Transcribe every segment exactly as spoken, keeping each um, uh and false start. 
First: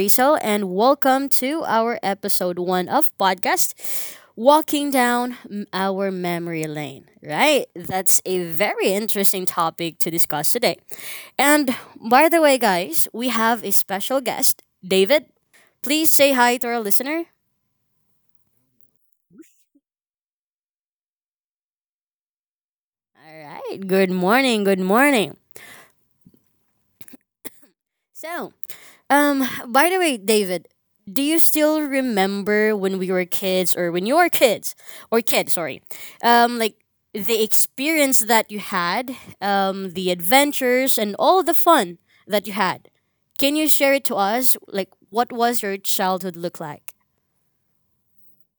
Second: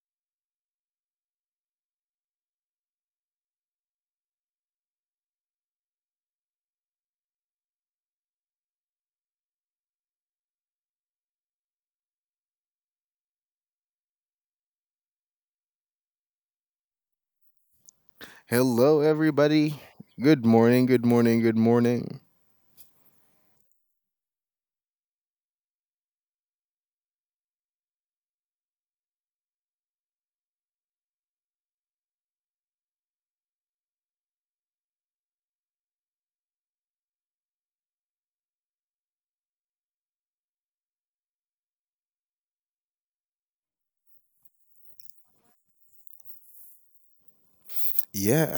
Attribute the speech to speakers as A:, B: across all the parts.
A: Brazel, and welcome to our episode one of podcast, Walking Down M- Our Memory Lane. Right? That's a very interesting topic to discuss today. And by the way, guys, we have a special guest, David. Please say hi to our listener.
B: Hello, everybody. Good morning. Good morning. Good morning.
A: All right. Good morning. Good morning. So, Um, by the way, David, do you still remember when we were kids or when you were kids or kid? Sorry. Um like the experience that you had, um the adventures and all the fun that you had. Can you share it to us like what was your childhood look like?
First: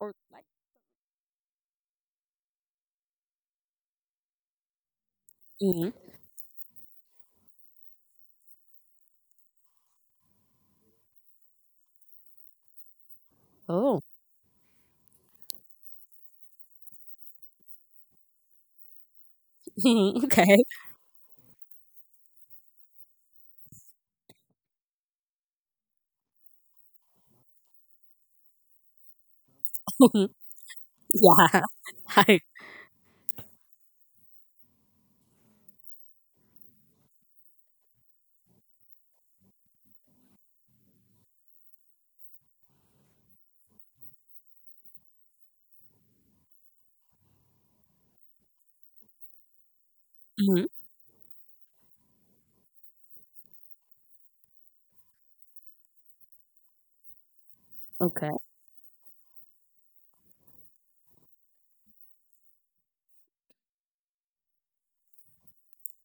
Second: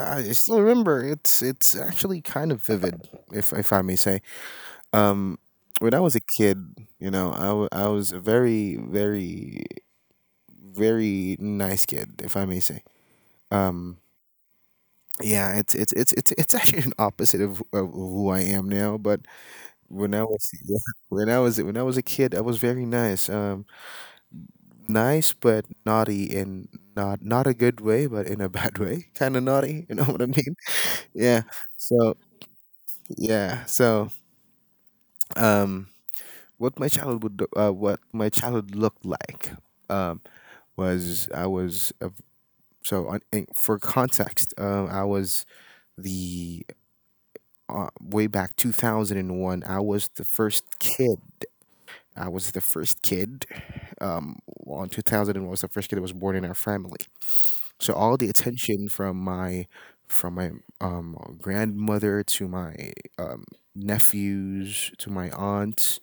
A: Or
B: I
A: like.
B: still remember. It's it's actually kind of vivid, if if I may say. Um,
A: Hmm.
B: when I was a kid, you know, I, w- I was a very very very nice kid, if I may say. Um,
A: Oh.
B: yeah, it's it's it's it's it's actually an opposite of, of who I am now. But when I was
A: Okay.
B: when I was when I was a kid, I was very nice. Um, nice but naughty in not not a good way, but in a bad way, kind of naughty. You know what I mean? Yeah.
A: Yeah.
B: So
A: Hi.
B: yeah. So um, what my childhood do- uh, what my childhood looked like um was I was a, so on, in, for context um I was the uh, way back two thousand and one I was the first
A: Mhm.
B: kid. I was the first kid. Um, on two thousand and one was the first kid that was born in our family. So all the
A: Okay.
B: attention from my from my um, grandmother to my um, nephews to my aunts,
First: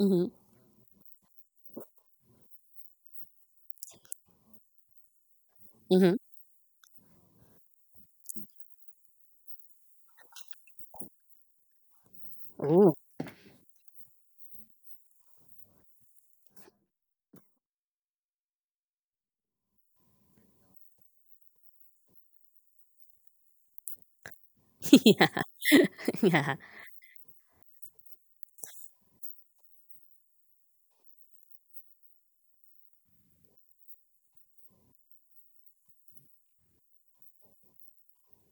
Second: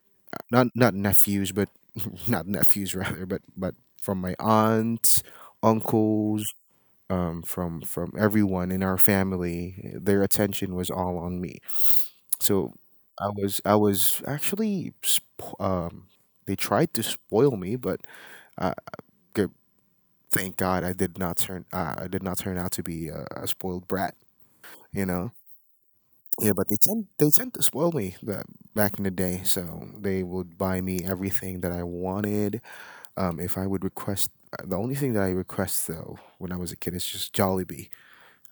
A: Mm-hmm.
B: not not nephews, but not nephews rather, but but from my aunts,
A: Mm-hmm.
B: uncles, um, from from everyone in our family, their attention was all on me. So
A: Oh.
B: I was I was actually sp- um, they tried to spoil me, but uh, g- thank God I did not turn uh, I did not turn out to be a, a spoiled brat, you
A: Yeah.
B: know. Yeah,
A: Yeah.
B: but they tend they tend to spoil me that back in the day. So they would buy me everything that I wanted. Um, if I would request, uh, the only thing that I request though when I was a kid is just Jollibee.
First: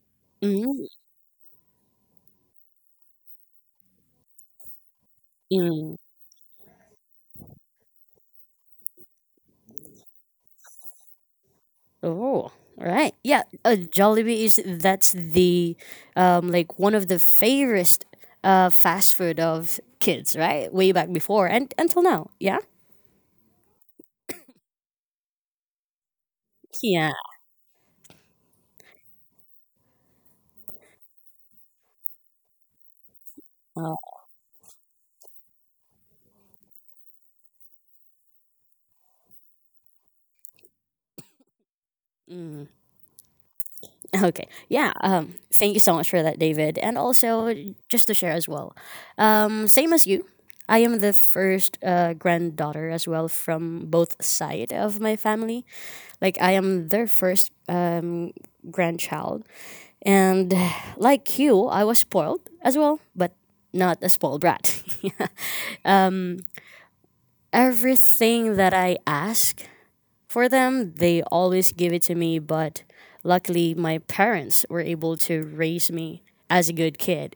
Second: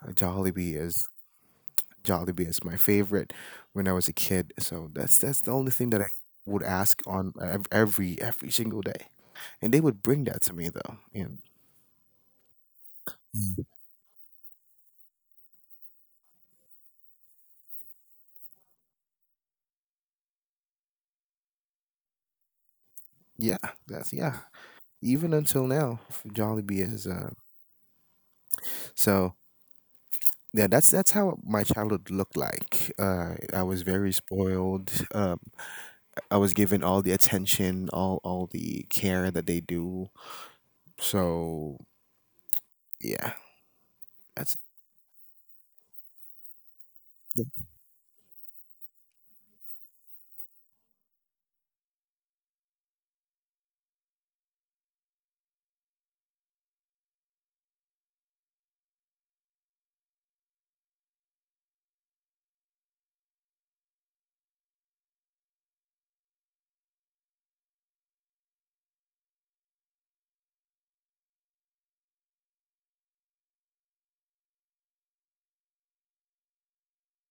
B: Uh, Jollibee is Jollibee is my favorite when I was a kid. So that's that's the only thing
A: Mm-hmm.
B: that I would ask on ev- every every single day, and they would bring that to me though. And
A: Oh, right. Yeah,
B: Mm.
A: uh, Jollibee is that's the um like one of the favorite uh fast food of kids, right? Way back before and until now. Yeah.
B: Yeah, that's yeah. Even until now, f- Jollibee is.
A: Yeah.
B: Uh, so yeah, that's that's how my childhood looked like. Uh, I was
A: Uh,
B: very spoiled. Um, I was given all the attention, all all the care that they do. So
A: mm,
B: yeah,
A: okay.
B: that's
A: Yeah. Um. Thank you so much for that, David. And also just to share as well. Um. Same as you. I am the first uh, granddaughter as well from both side of my family. Like I am their first um, grandchild, and like you, I was spoiled as well, but not a spoiled brat. um, everything that I ask for them, they always give it to me. But luckily, my parents were able to raise me as a good kid,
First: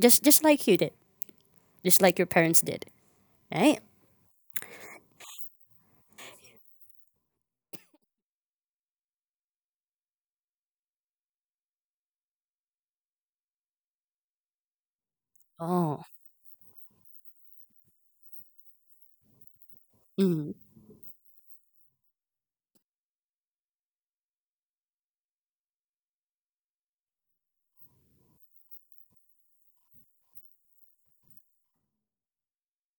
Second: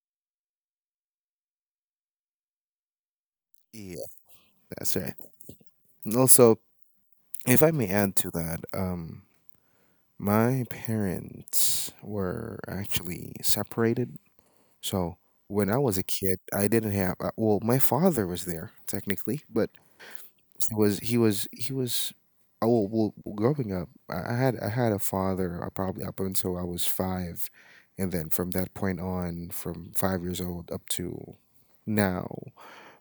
A: just just like you did, just like your parents did, right?
B: yeah, that's right. And also, if I may add to that, um, my parents were actually separated. So when I was a
A: Oh,
B: kid, I didn't have. Uh, well, my father was there technically, but
A: mm,
B: was he was he was oh well well, growing up I I had I had a father I probably up until I was five, and then from that point on from five years old up to now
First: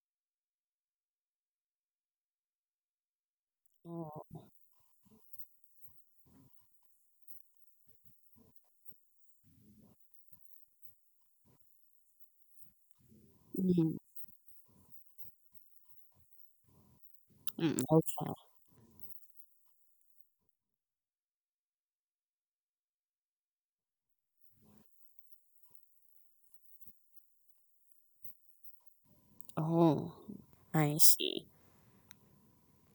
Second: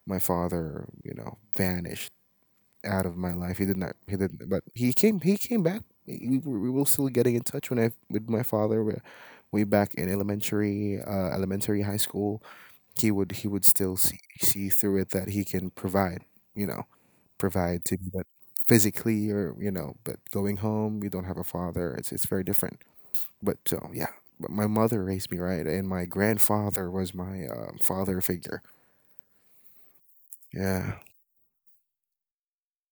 B: my father, you know, vanished out of my life. He did not he
A: oh,
B: didn't, but he came he came back. We were, we were still getting in touch when I with my father way way back in elementary uh, elementary high school. He would he would
A: mm,
B: still see see through it that he can provide, you know,
A: mm,
B: provide to me, but
A: okay.
B: physically or, you know, but going home, we don't have a father. It's it's very different. But so yeah, but my mother raised me right, and my grandfather was my um, father figure.
A: Oh, I
B: Yeah.
A: see.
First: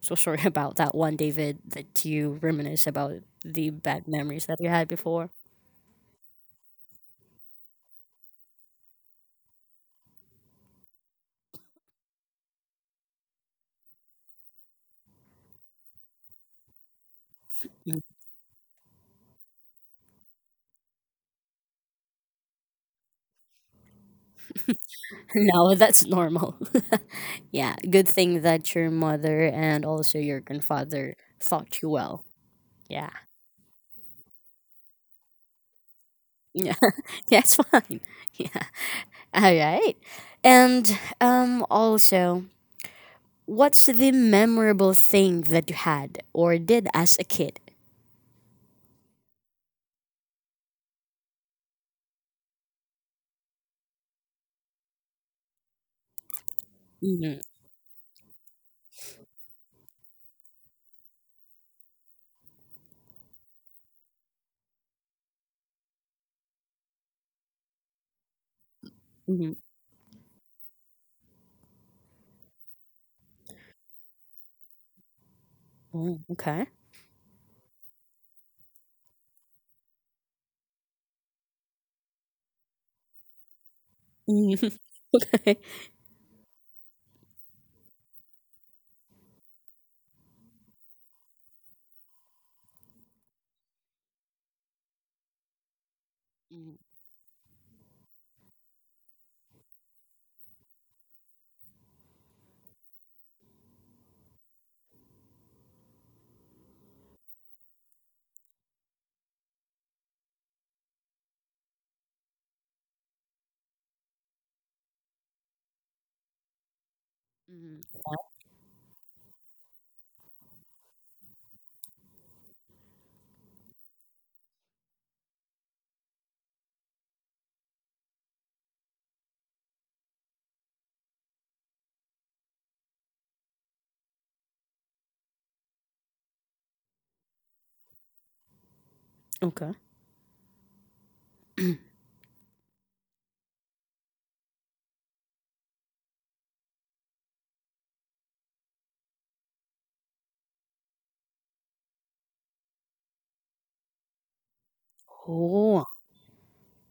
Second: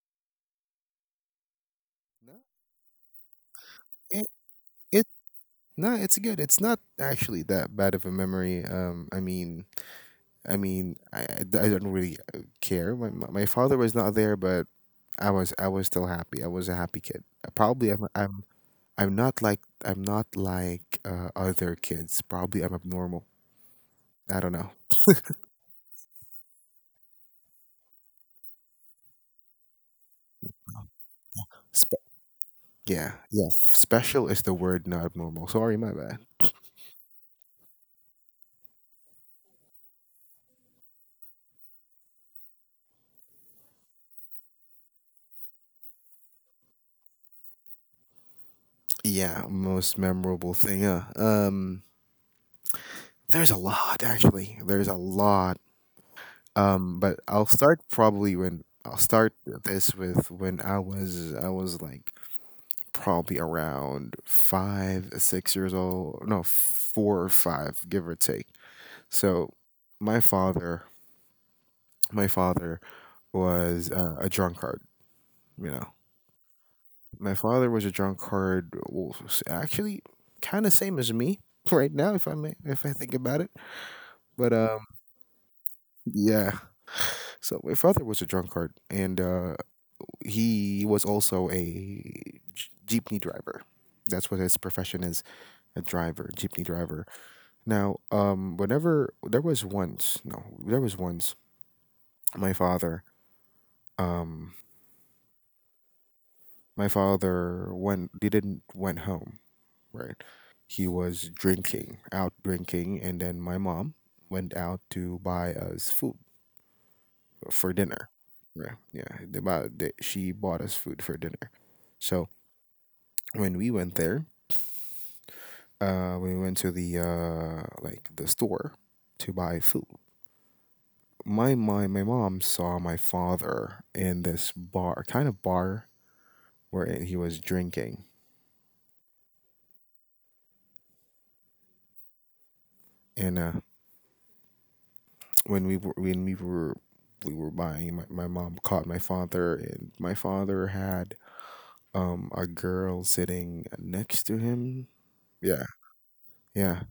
A: So sorry about that one, David, that you
B: No,
A: reminisce about the bad
B: It,
A: memories that you had
B: it
A: before.
B: no, it's good. It's not actually that bad of a memory. Um, I mean, I mean, I, I d- I don't really uh, care. My my my father was not there, but I was I was still happy. I was a happy kid. Uh, Probably I'm I'm I'm not like I'm not like uh, other kids. Probably I'm abnormal. I don't know.
A: No, that's normal. Yeah, good thing that your mother and also your grandfather thought you
B: Spe-
A: well. Yeah.
B: yeah, yeah. Special is the word, not abnormal. Sorry, my bad.
A: Yeah, that's fine. Yeah. All right. And um also, what's the memorable thing that you had or did as a kid?
B: Yeah, most memorable thing. Uh, um, there's a lot actually. There's a lot. Um, but
A: Mm-hmm.
B: I'll start probably when I'll start this with when I was I was like probably around five, six years old. No, four or five, give or take.
A: Hmm.
B: So my father, my father was uh, a drunkard. You know,
A: Oh, okay.
B: my father was a drunkard. Well, actually, kind of same as me right now, if I may, if I think about it. But um, yeah. So my father was a drunkard, and uh, he was also a j- jeepney driver. That's what his profession is, a driver, jeepney
A: Mhm.
B: driver. Now, um, whenever there was once, no, there was once my father, um, my father went, didn't went home, right? He was drinking, out drinking, and then my mom went out to buy us food for
A: Mhm.
B: dinner. Right? Yeah, they bought, they, she bought us food for dinner. So when we went there, uh, we went to the uh, like the store to buy food. My my my mom saw my father in this bar, kind of bar where he was drinking,
A: Okay.
B: and uh, when we were when we were we were buying, my, my mom caught my father, and my father had um a girl sitting next to him. Yeah,
A: Oh,
B: yeah,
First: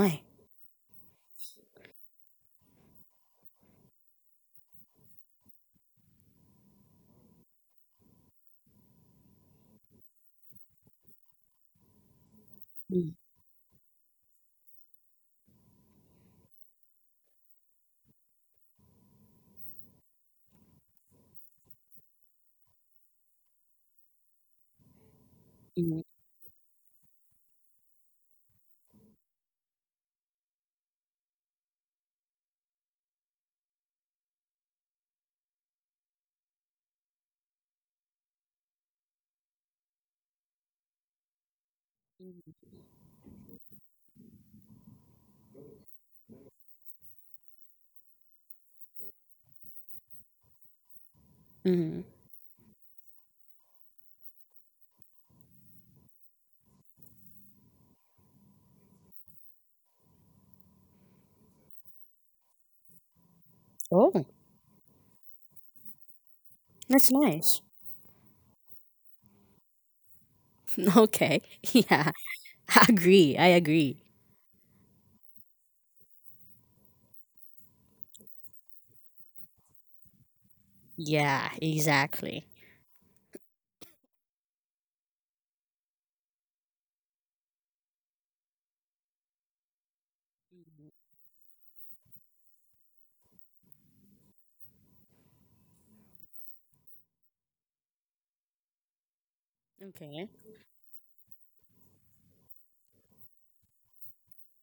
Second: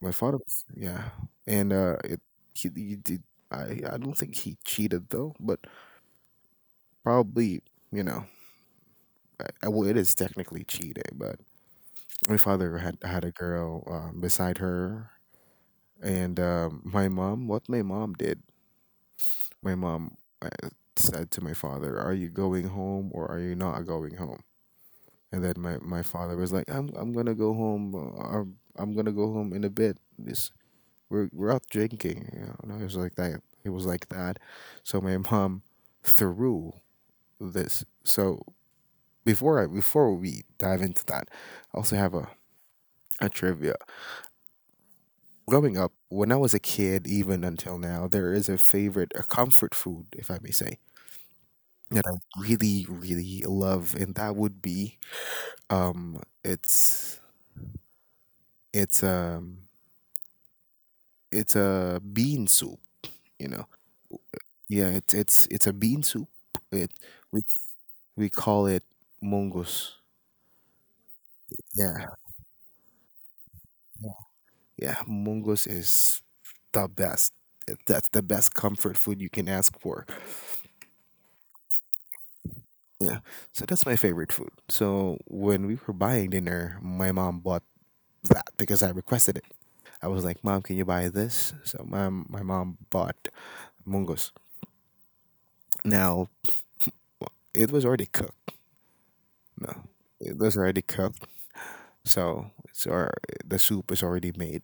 B: my father, yeah. And uh it he, he did. I i don't think he cheated though, but probably, you know, I, I- well, it is technically cheating, but my father had had a girl um, beside her. And um, my mom, what my mom did my mom, uh, said to my father, "Are you going home, or are you not going home?" And then my,
A: Mm-hmm.
B: my father was like, I'm, I'm going to go home. uh, I'm, I'm going to go home in a bit. This, we're, we're out drinking." You know? And I was like that. It was like that. So my mom threw this. So before I, before we dive into that, I also have a, a trivia. Growing up, when I was a kid, even until now, there is a favorite, a comfort food, if I may say,
A: Mhm.
B: that I really, really love, and that would be um, it's it's um it's a bean soup, you know.
A: Oh,
B: Yeah, it's it's it's a bean soup. It
A: that's
B: we
A: nice.
B: we call it mongoose.
A: Okay.
B: Yeah,
A: Yeah. I agree. I agree.
B: yeah, yeah, mongoose is the best. It- That's the best comfort food you can ask for.
A: Yeah, exactly.
B: Yeah, so that's my favorite food. So when we were buying dinner, my mom bought that because I requested it. I was like, "Mom, can you
A: Mhm.
B: buy this?" So my my mom bought mungos. Now, it was already cooked. No,
A: Okay.
B: it was already cooked, so it's, or the soup is already made,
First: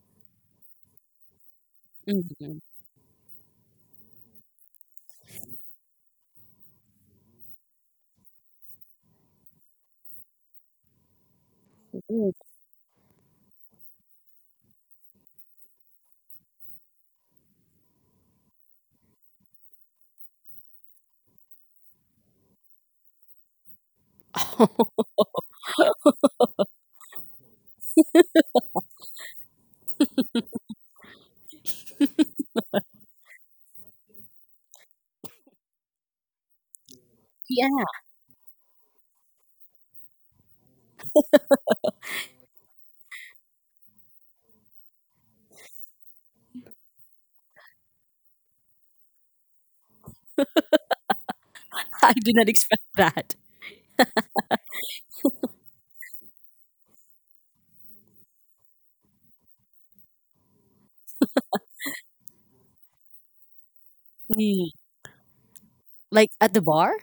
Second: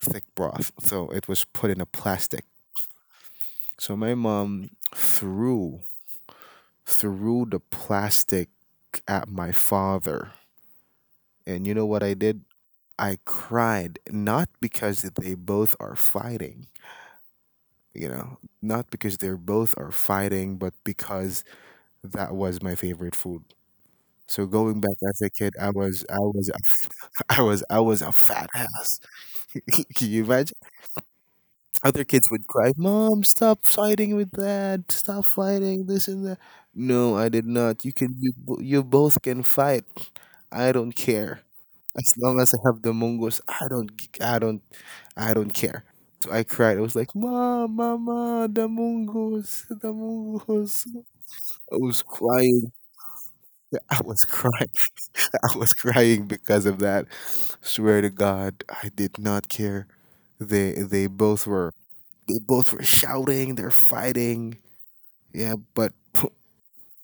B: thick broth. So it was put in a plastic.
A: Mhm.
B: So my mom threw threw the plastic at my father, and you know what I did? I cried not because they both are fighting, you know, not because they're both are fighting, but because that was my favorite food. So going
A: Oh,
B: back as a kid, I was I was I was I was a fat ass. Can you imagine? Other kids would cry, "Mom, stop fighting with dad. Stop fighting this and that." No, I did not.
A: yeah.
B: You can you bo- you both can fight. I don't care. As long as I have the mongoose, I don't g- I don't I don't care. So I cried. I was like, "Mom, mama, the mongoose, the mongoose." I was
A: I did not
B: crying.
A: expect that.
B: I was crying. I was crying because of that. Swear to God, I did not care. They they both were they both were shouting. They're fighting.
A: Mm.
B: Yeah, but
A: Like at the bar?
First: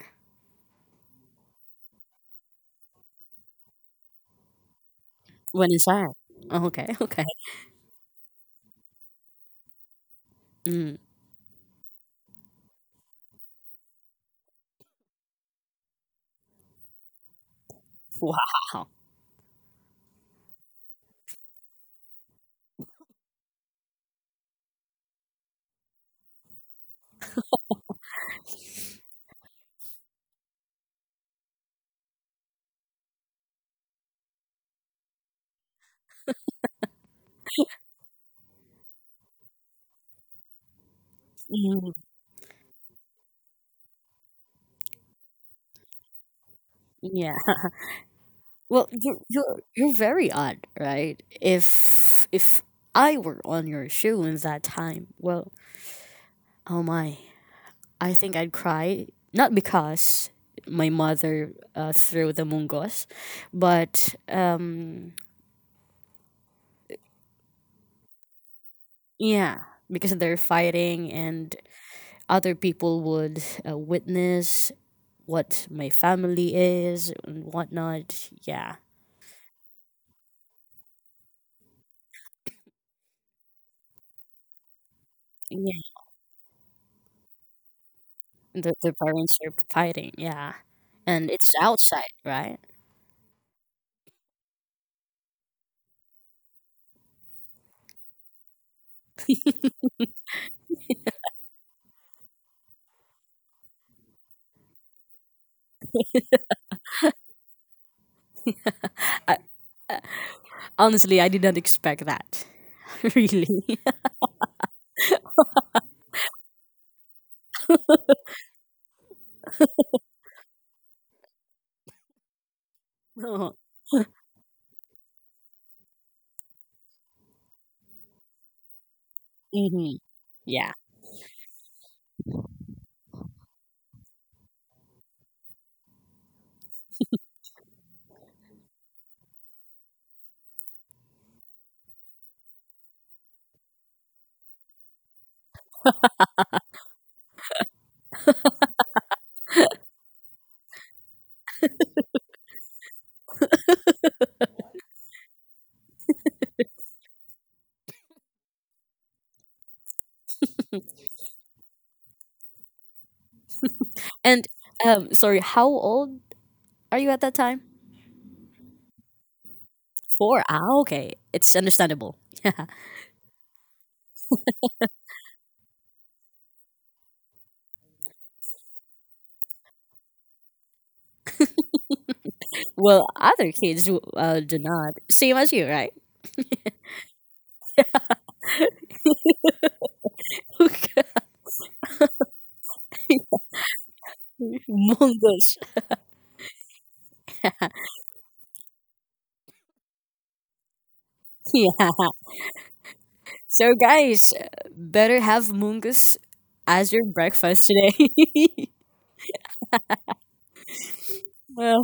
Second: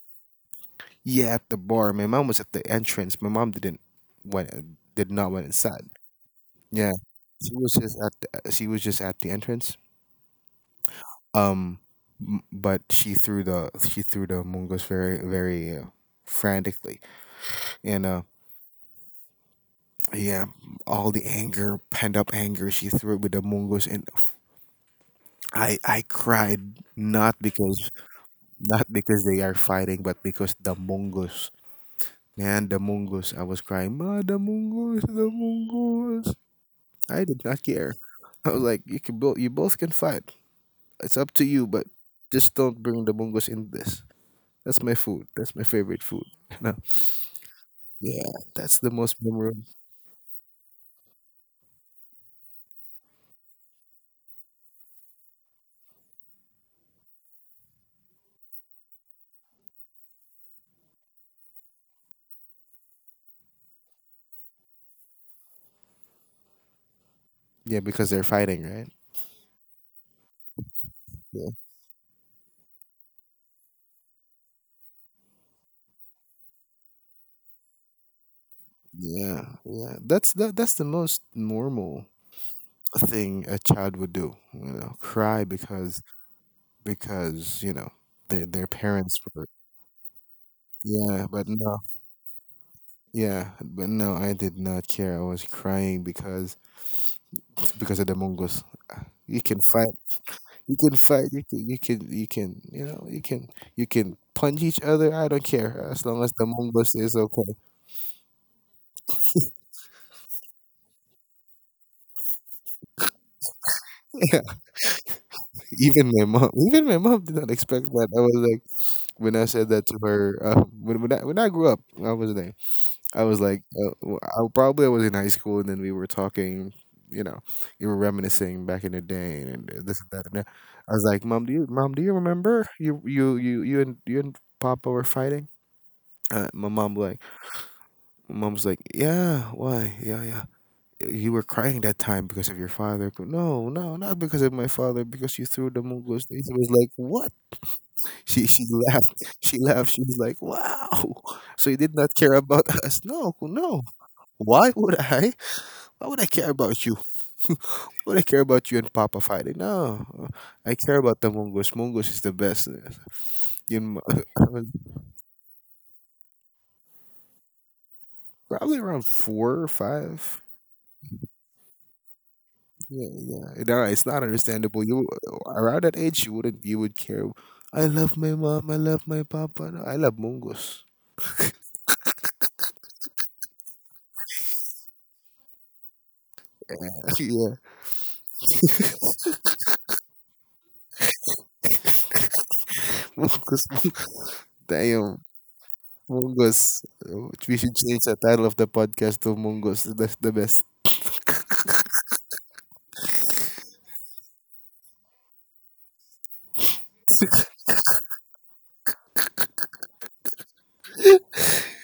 B: yeah, at the bar, my mom was at the entrance. My mom didn't went did not went
A: When is
B: inside.
A: that? Oh, okay.
B: Yeah,
A: Okay.
B: she was just at the, she was just at the entrance.
A: Mm.
B: Um, m- but she threw the she threw the mungos very very uh, frantically, and uh,
A: Wow.
B: yeah, all the anger, pent up anger, she threw it with the mungos, and I I cried not because not because they are fighting, but because the mongoose. Man, the mongoose. I was crying, "Ma, the mongoose, the mongoose." I did not care. I was like, you can both you both can fight. It's up to you, but
A: Mm.
B: just don't bring the mongoose in this. That's my food. That's my favorite food. No.
A: Yeah.
B: Yeah, that's
A: Well,
B: the
A: you're
B: most
A: you're
B: memorable.
A: you're very odd, right? If if I were on your shoe in that time, well, oh my, I think I'd cry not because my mother uh, threw the mungos, but um,
B: Yeah, because they're fighting, right?
A: yeah, because they're fighting
B: Yeah,
A: and other people would uh, witness what my family is and whatnot. Yeah,
B: yeah, yeah. That's the that's the most normal thing a child would do. You know, cry
A: yeah,
B: because because you know their their
A: the, the
B: parents
A: parents
B: were
A: are fighting. Yeah,
B: yeah
A: and
B: but
A: it's
B: no
A: outside, right?
B: yeah but no I did not care I was crying because because of the mongoose you can fight you can fight you can you can you can you know you can you can punch each other I don't care as long as the mongoose is okay.
A: I, I, honestly, I did not expect that. Really.
B: Yeah, even my mom even my mom did not expect that. I was like when I said that to her uh, when, when, I, when I grew up, i was like I was
A: Oh.
B: like, uh, w- I probably I was in high school, and then we were talking. You know, you were reminiscing back in the day, and
A: Mhm.
B: this and that. And that.
A: Yeah.
B: I was like, "Mom, do you, Mom, do you remember you, you, you, you and you and Papa were fighting?" Uh, my mom like, my mom's like, "Yeah, why? Yeah, yeah. You were crying that time because of your father." But no, no, not because of my father. Because you threw the Mongol things. I was like, "What?" She she laughed. She laughed. She was like, "Wow." So you did not care about us. No, no. Why would I? Why would I care about you? Why would I care about you and Papa fighting? No, I care about the Mongoose. Mongoose is the best. You know,
A: And
B: I was
A: um, sorry, how old are you at that time?
B: probably around four or five.
A: Four? Ah, okay. It's understandable.
B: Yeah, yeah. No, it's not understandable. You around that age, you wouldn't. You would care. I love my mom. I love my papa. No, I love Mongoose.
A: Well, other kids do, uh, do not. Same as you, right?
B: Yeah,
A: Okay.
B: Mongoose. Damn,
A: Mungus.
B: Mongoose. We should change the title of the podcast to Mongoose. That's the best.
A: Yeah. So, guys, better have mungus as your breakfast today. Well,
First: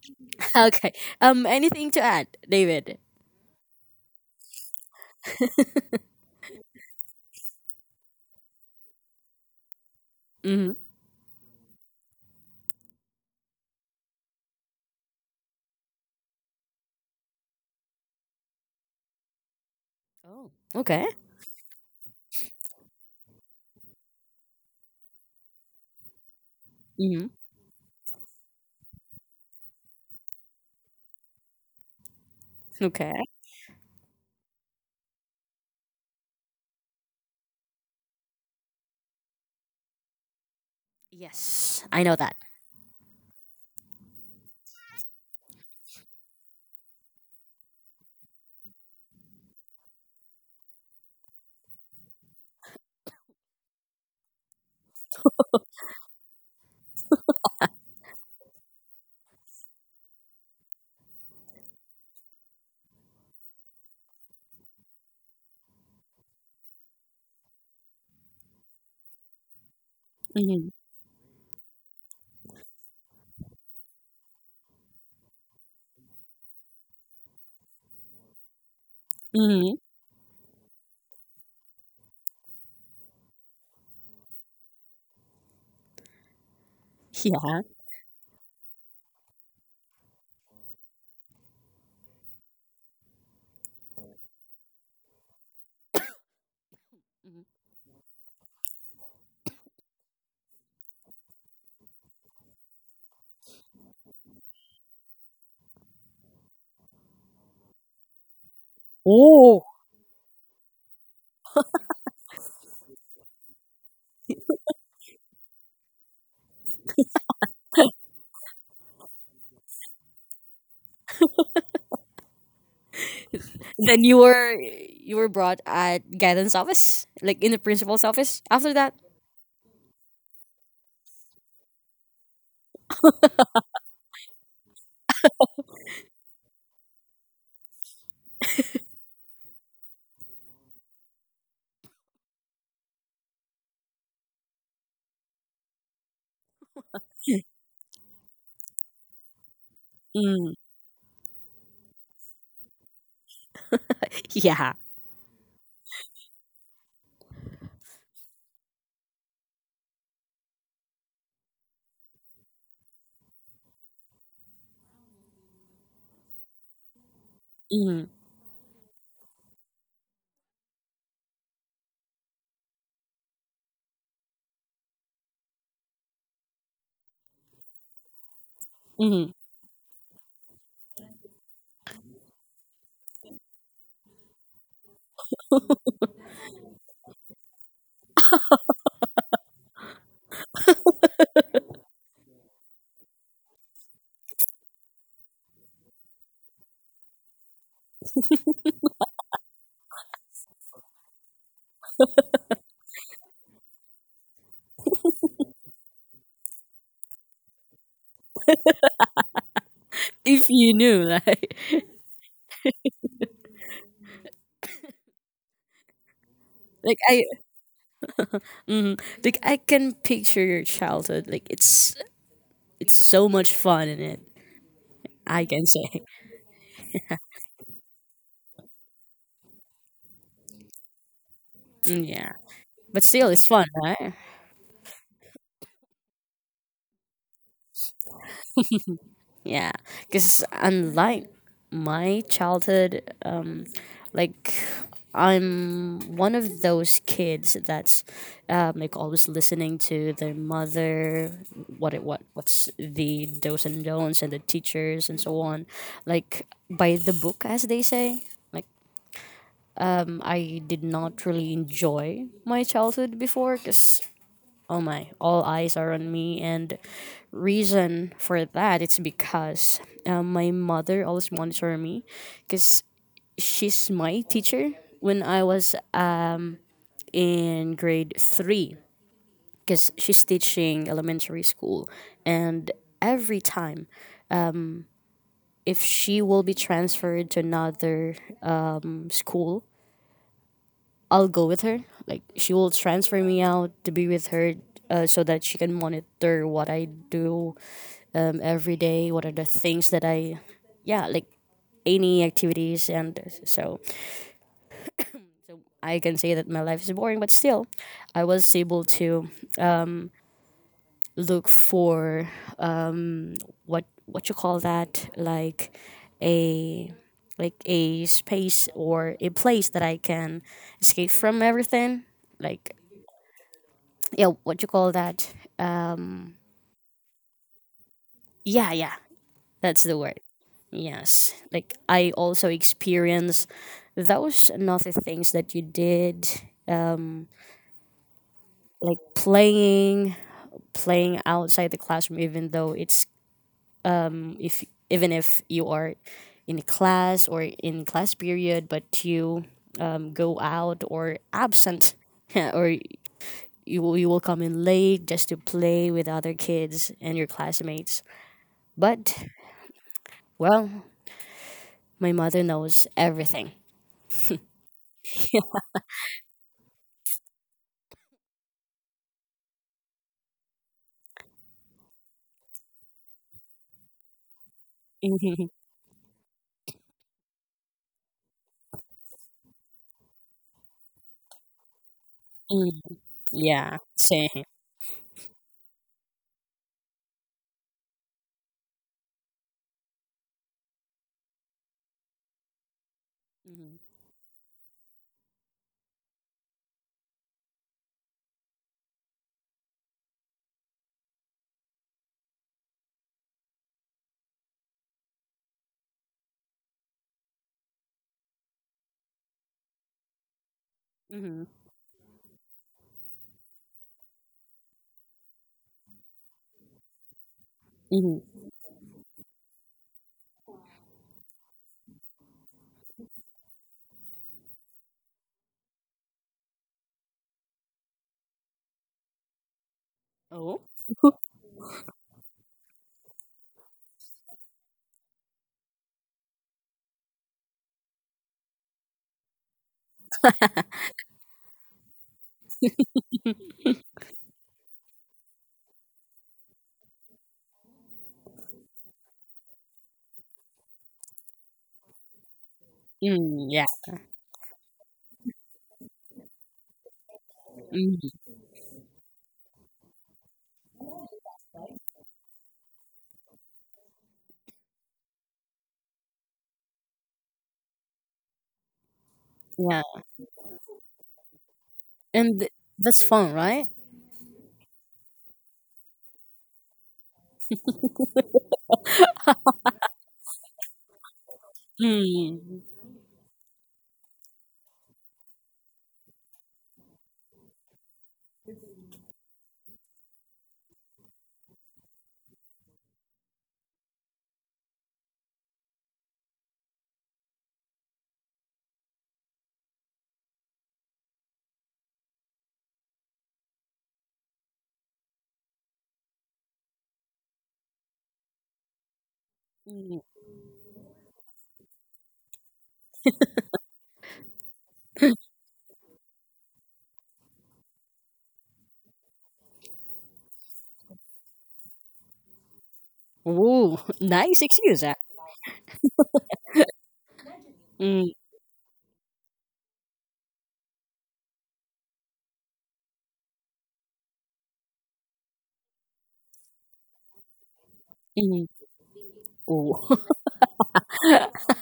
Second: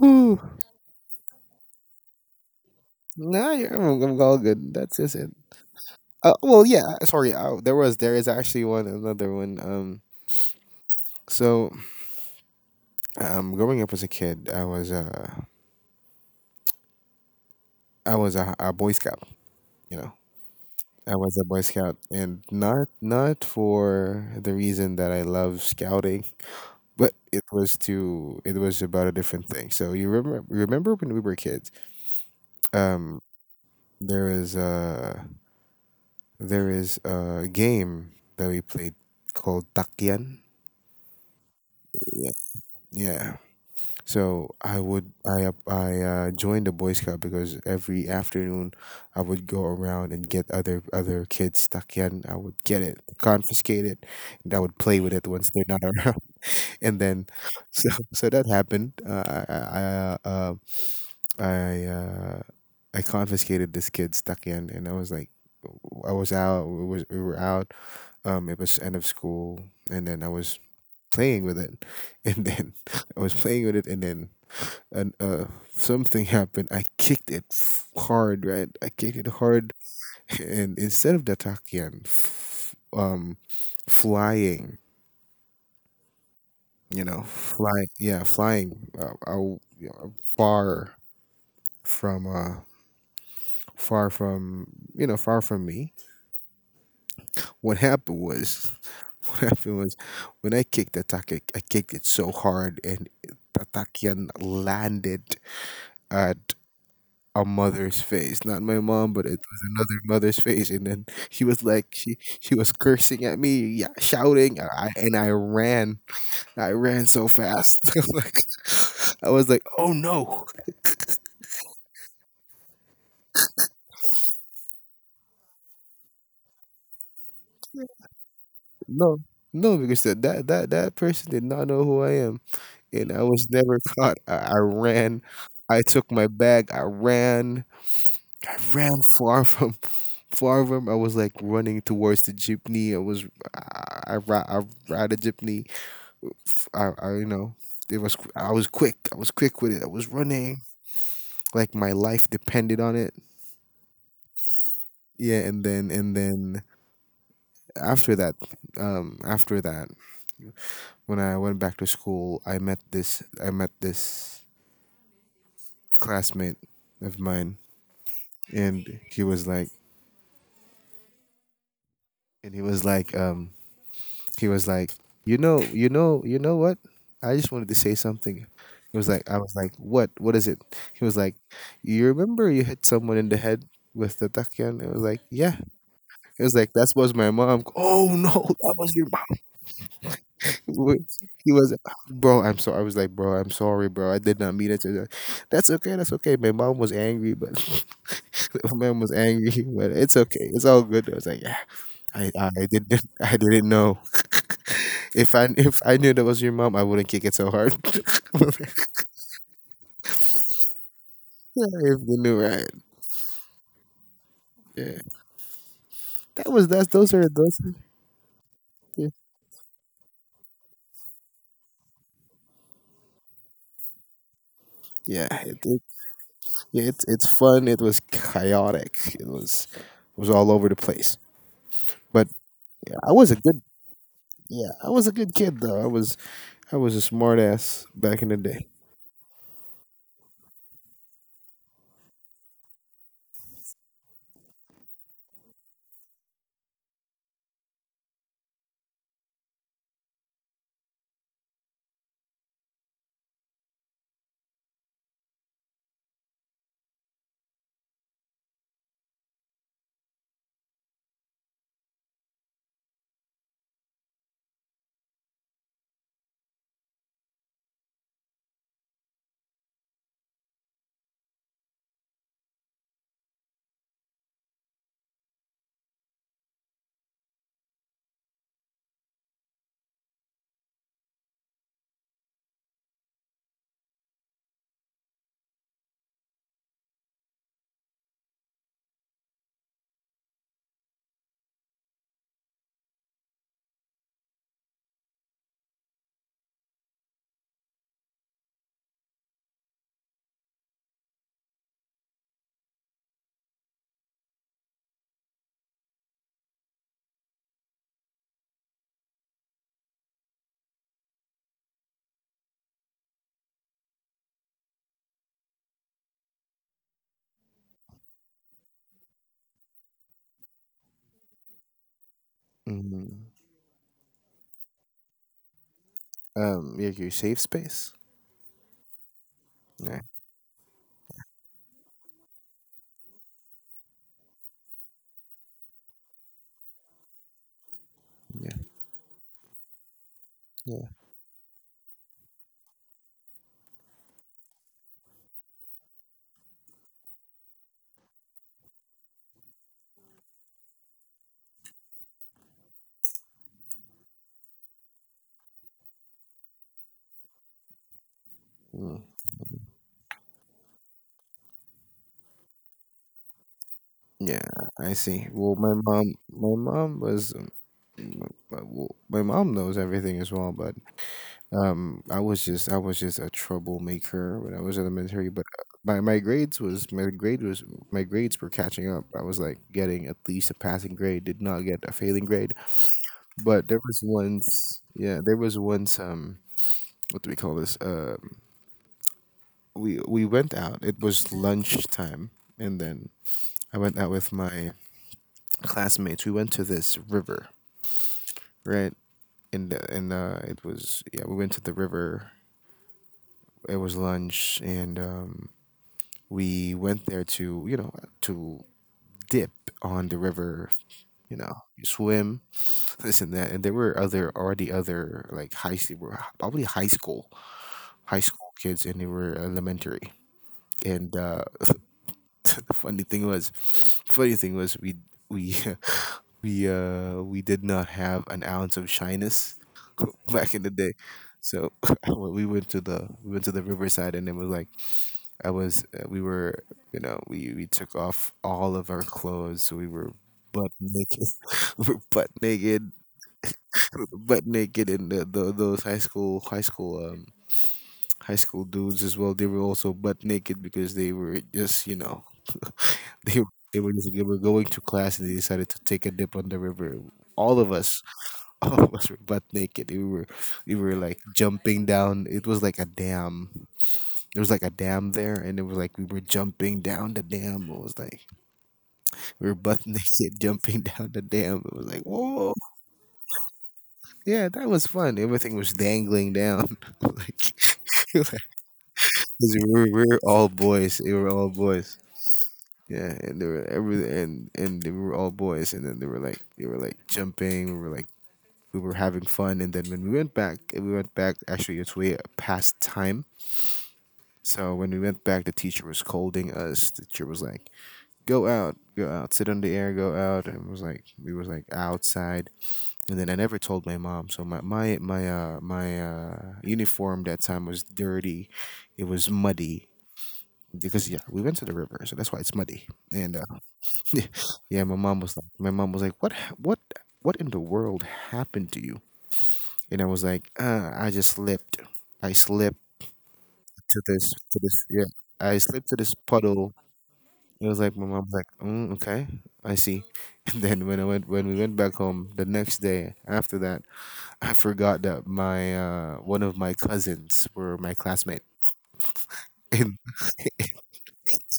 B: Whew.
A: okay. Um, anything to add, David?
B: Nah, you're, I'm all good. That's just it. Uh, well, yeah. uh, Sorry, uh, there was there is actually one another one. Um,
A: Mm-hmm.
B: so um, growing up as a kid, I was uh, I was a, a Boy Scout. You know,
A: Oh, okay.
B: I was a Boy Scout, and not not for the reason that I love scouting, but
A: Mm-hmm.
B: it was to it was about a different thing. So you remember remember when we were kids? Um,
A: Okay.
B: there is a there is a game that we played called Takyan.
A: Yes, I know
B: Yeah,
A: that.
B: yeah. So I would I up- I uh, joined the Boy Scout because every afternoon I would go around and get other other kids stuck in. I would get it, confiscate it, and I would play with it once they're not around. And then, so so that happened. Uh, I I I, uh, I uh, I confiscated this kid stuck in, and I was like, I was out. We was we were out. Um, it was end of school, and then I was
A: Mm-hmm.
B: playing with it, and then I was playing with it, and then and uh something happened. I kicked it f- hard, right? I kicked it hard,
A: Mm-hmm.
B: and instead of the Datakian, f- um, flying, you know,
A: Yeah.
B: flying, yeah, flying, uh, out, you know, far from, uh, far from, you know, far from me.
A: Mhm.
B: What happened was, what happened was, when I kicked the Taki, I kicked it so hard, and the Datakian landed at a mother's face, not my mom, but it was
A: Oh.
B: another mother's face. And then she was like, she she was cursing at me, yeah, shouting, I, I- and I ran, I ran so fast. I'm like, I was like, oh no,
A: Then you were you were brought at guidance office, like in the principal's office. After that,
B: no, no, because that that that that person did not know who I am, and I was never caught. I, I ran, I took my bag, I ran. I ran far from far from. I was like running towards the jeepney. I was, I, I, ra- I ride a jeepney. I I you know it was qu- I was quick I was quick with it, I was
A: mm,
B: running like my life depended on it.
A: yeah,
B: Yeah, and then and then after that, um after that, when I went back to school I met this I met this classmate of mine,
A: mm,
B: and he was like and he was like um he was like, "You know, you know, you know what? I just wanted to say something." He was like,
A: mm.
B: "I was like, what? What is it?" He was like, "You remember you hit someone in the head with the takyan?" It was like, "Yeah." It was like, "That was my mom." Oh no, that was your mom. Wait, He was, bro. I'm sorry. I was like, bro, I'm sorry, bro. I did not mean it. To That's okay. That's okay. My mom was angry, but my mom was angry, but it's okay. It's all good. I was like, yeah. I I didn't I didn't know. if I if I knew that was your mom, I wouldn't kick it so hard. If
A: If you knew, like,
B: they knew, right. Yeah. That was that's
A: like
B: those
A: I,
B: are those are-
A: mm,
B: yeah.
A: like I can picture your childhood. Like it's it's so much fun in it.
B: Yeah,
A: I
B: it,
A: can
B: it,
A: say.
B: yeah, it's it's fun. It was chaotic. It was it was all over the place.
A: Mm,
B: But
A: yeah, but
B: I
A: still,
B: was a
A: it's
B: good
A: fun, right?
B: yeah, I was a good kid though. I was I was a smart ass back in the day.
A: Yeah, because unlike my childhood, like I'm one of those kids that's um, like always listening to their mother, what it what what's the dos and don'ts and the teachers and so on, like by the book as they say. Like mm, I did not really enjoy my childhood before because oh my, all eyes are on me and reason for that it's because um, my mother always monitor me because she's my teacher when I was in grade three because she's teaching elementary school. And every time, if she will be transferred to another um, school, I'll go with her. Like, she will transfer me out to be with her uh, so that she can monitor what I do um, every day, what are the things that I, yeah, like any activities. And so, so I can say that my life is boring, but still, I was able to look for what what you call that like a like a space or a place that I can escape from everything. Like
B: Hmm.
A: yeah, what you call that? Uh,
B: Um yeah, your safe space?
A: Yeah, yeah, that's the
B: Yeah.
A: word. Yes, like I also experienced those another things that you did,
B: Yeah.
A: like playing,
B: Yeah.
A: playing outside the classroom, even though it's if even if you are in class or in class period, but you um, go out or absent, or you you will come in late just to play with other kids and your classmates.
B: Mm.
A: But well, my mother knows everything.
B: Yeah, I see. Well, my mom, my mom was my, my wo- my mom knows everything as well, but um i was just i was just a troublemaker when I was elementary, but
A: Mhm.
B: uh, my, my grades was my grade was my grades were catching up. I was like getting at least a passing grade, did not get a failing grade,
A: Mm,
B: but
A: yeah,
B: there was
A: same.
B: once yeah there was once um what do we call this uh we we went out. It was lunchtime, and then I
A: Mhm.
B: went out with my classmates. We went to this river, right. And uh, and uh, it was yeah we went to the river. It was lunch, and um, we went there to you know to dip on the river. You
A: Mhm.
B: know, you swim, this and that, and there were other already other like high s- were h- probably high school high
A: Mhm.
B: school kids, and they were elementary. And uh, the funny thing was, funny thing was we we we uh we did not have an ounce of shyness back
A: Oh.
B: in the day. So when we went to the we went to the riverside, and it was like I was uh, we were you know we we took off all of our clothes, so we were butt naked. we were butt naked butt naked and the, the, those high school high school um high school dudes as well, they were also butt naked because they were just you know they
A: Mm, yeah.
B: they were just they were going to class and they decided to take a dip on the river. All of
A: Mm,
B: us, all of us were butt naked. We were we were like jumping down. It was like a dam There was like a dam there, and it was like we were jumping down the dam. It was like— we were butt
A: yeah.
B: naked jumping down the dam. It was like,
A: And th-
B: whoa,
A: that's fun, right?
B: yeah, that was fun. Everything was dangling down. like, 'cause we were, we were all boys. They were all boys.
A: Mm.
B: Yeah, and they were every and and they were all boys. And then they were like, they were like jumping. We were like, we were having fun. And then when we went back, we went back. Actually, it's way past time. So when we went back, the teacher was scolding us. The teacher was like, "Go out, go out, sit on the air, go out." And it was like we was like outside, and then I never told my mom. So my my my uh my uh uniform that time was dirty. It was muddy
A: Mm.
B: because yeah, we went to the river, so that's why it's muddy. And uh, yeah, my mom was like, my mom was like, what ha- what what in the world happened to you? And I was like, uh, I just slipped. I slipped
A: Ooh,
B: to this
A: nice
B: to
A: excuse.
B: this
A: Ah.
B: yeah. I slipped to this puddle. It was like my
A: Mm.
B: mom was like, mm, okay, I see. And then when I went when we went back home the next day after that, I forgot that my uh one of my cousins were my classmate.
A: Mhm. Oh.
B: And,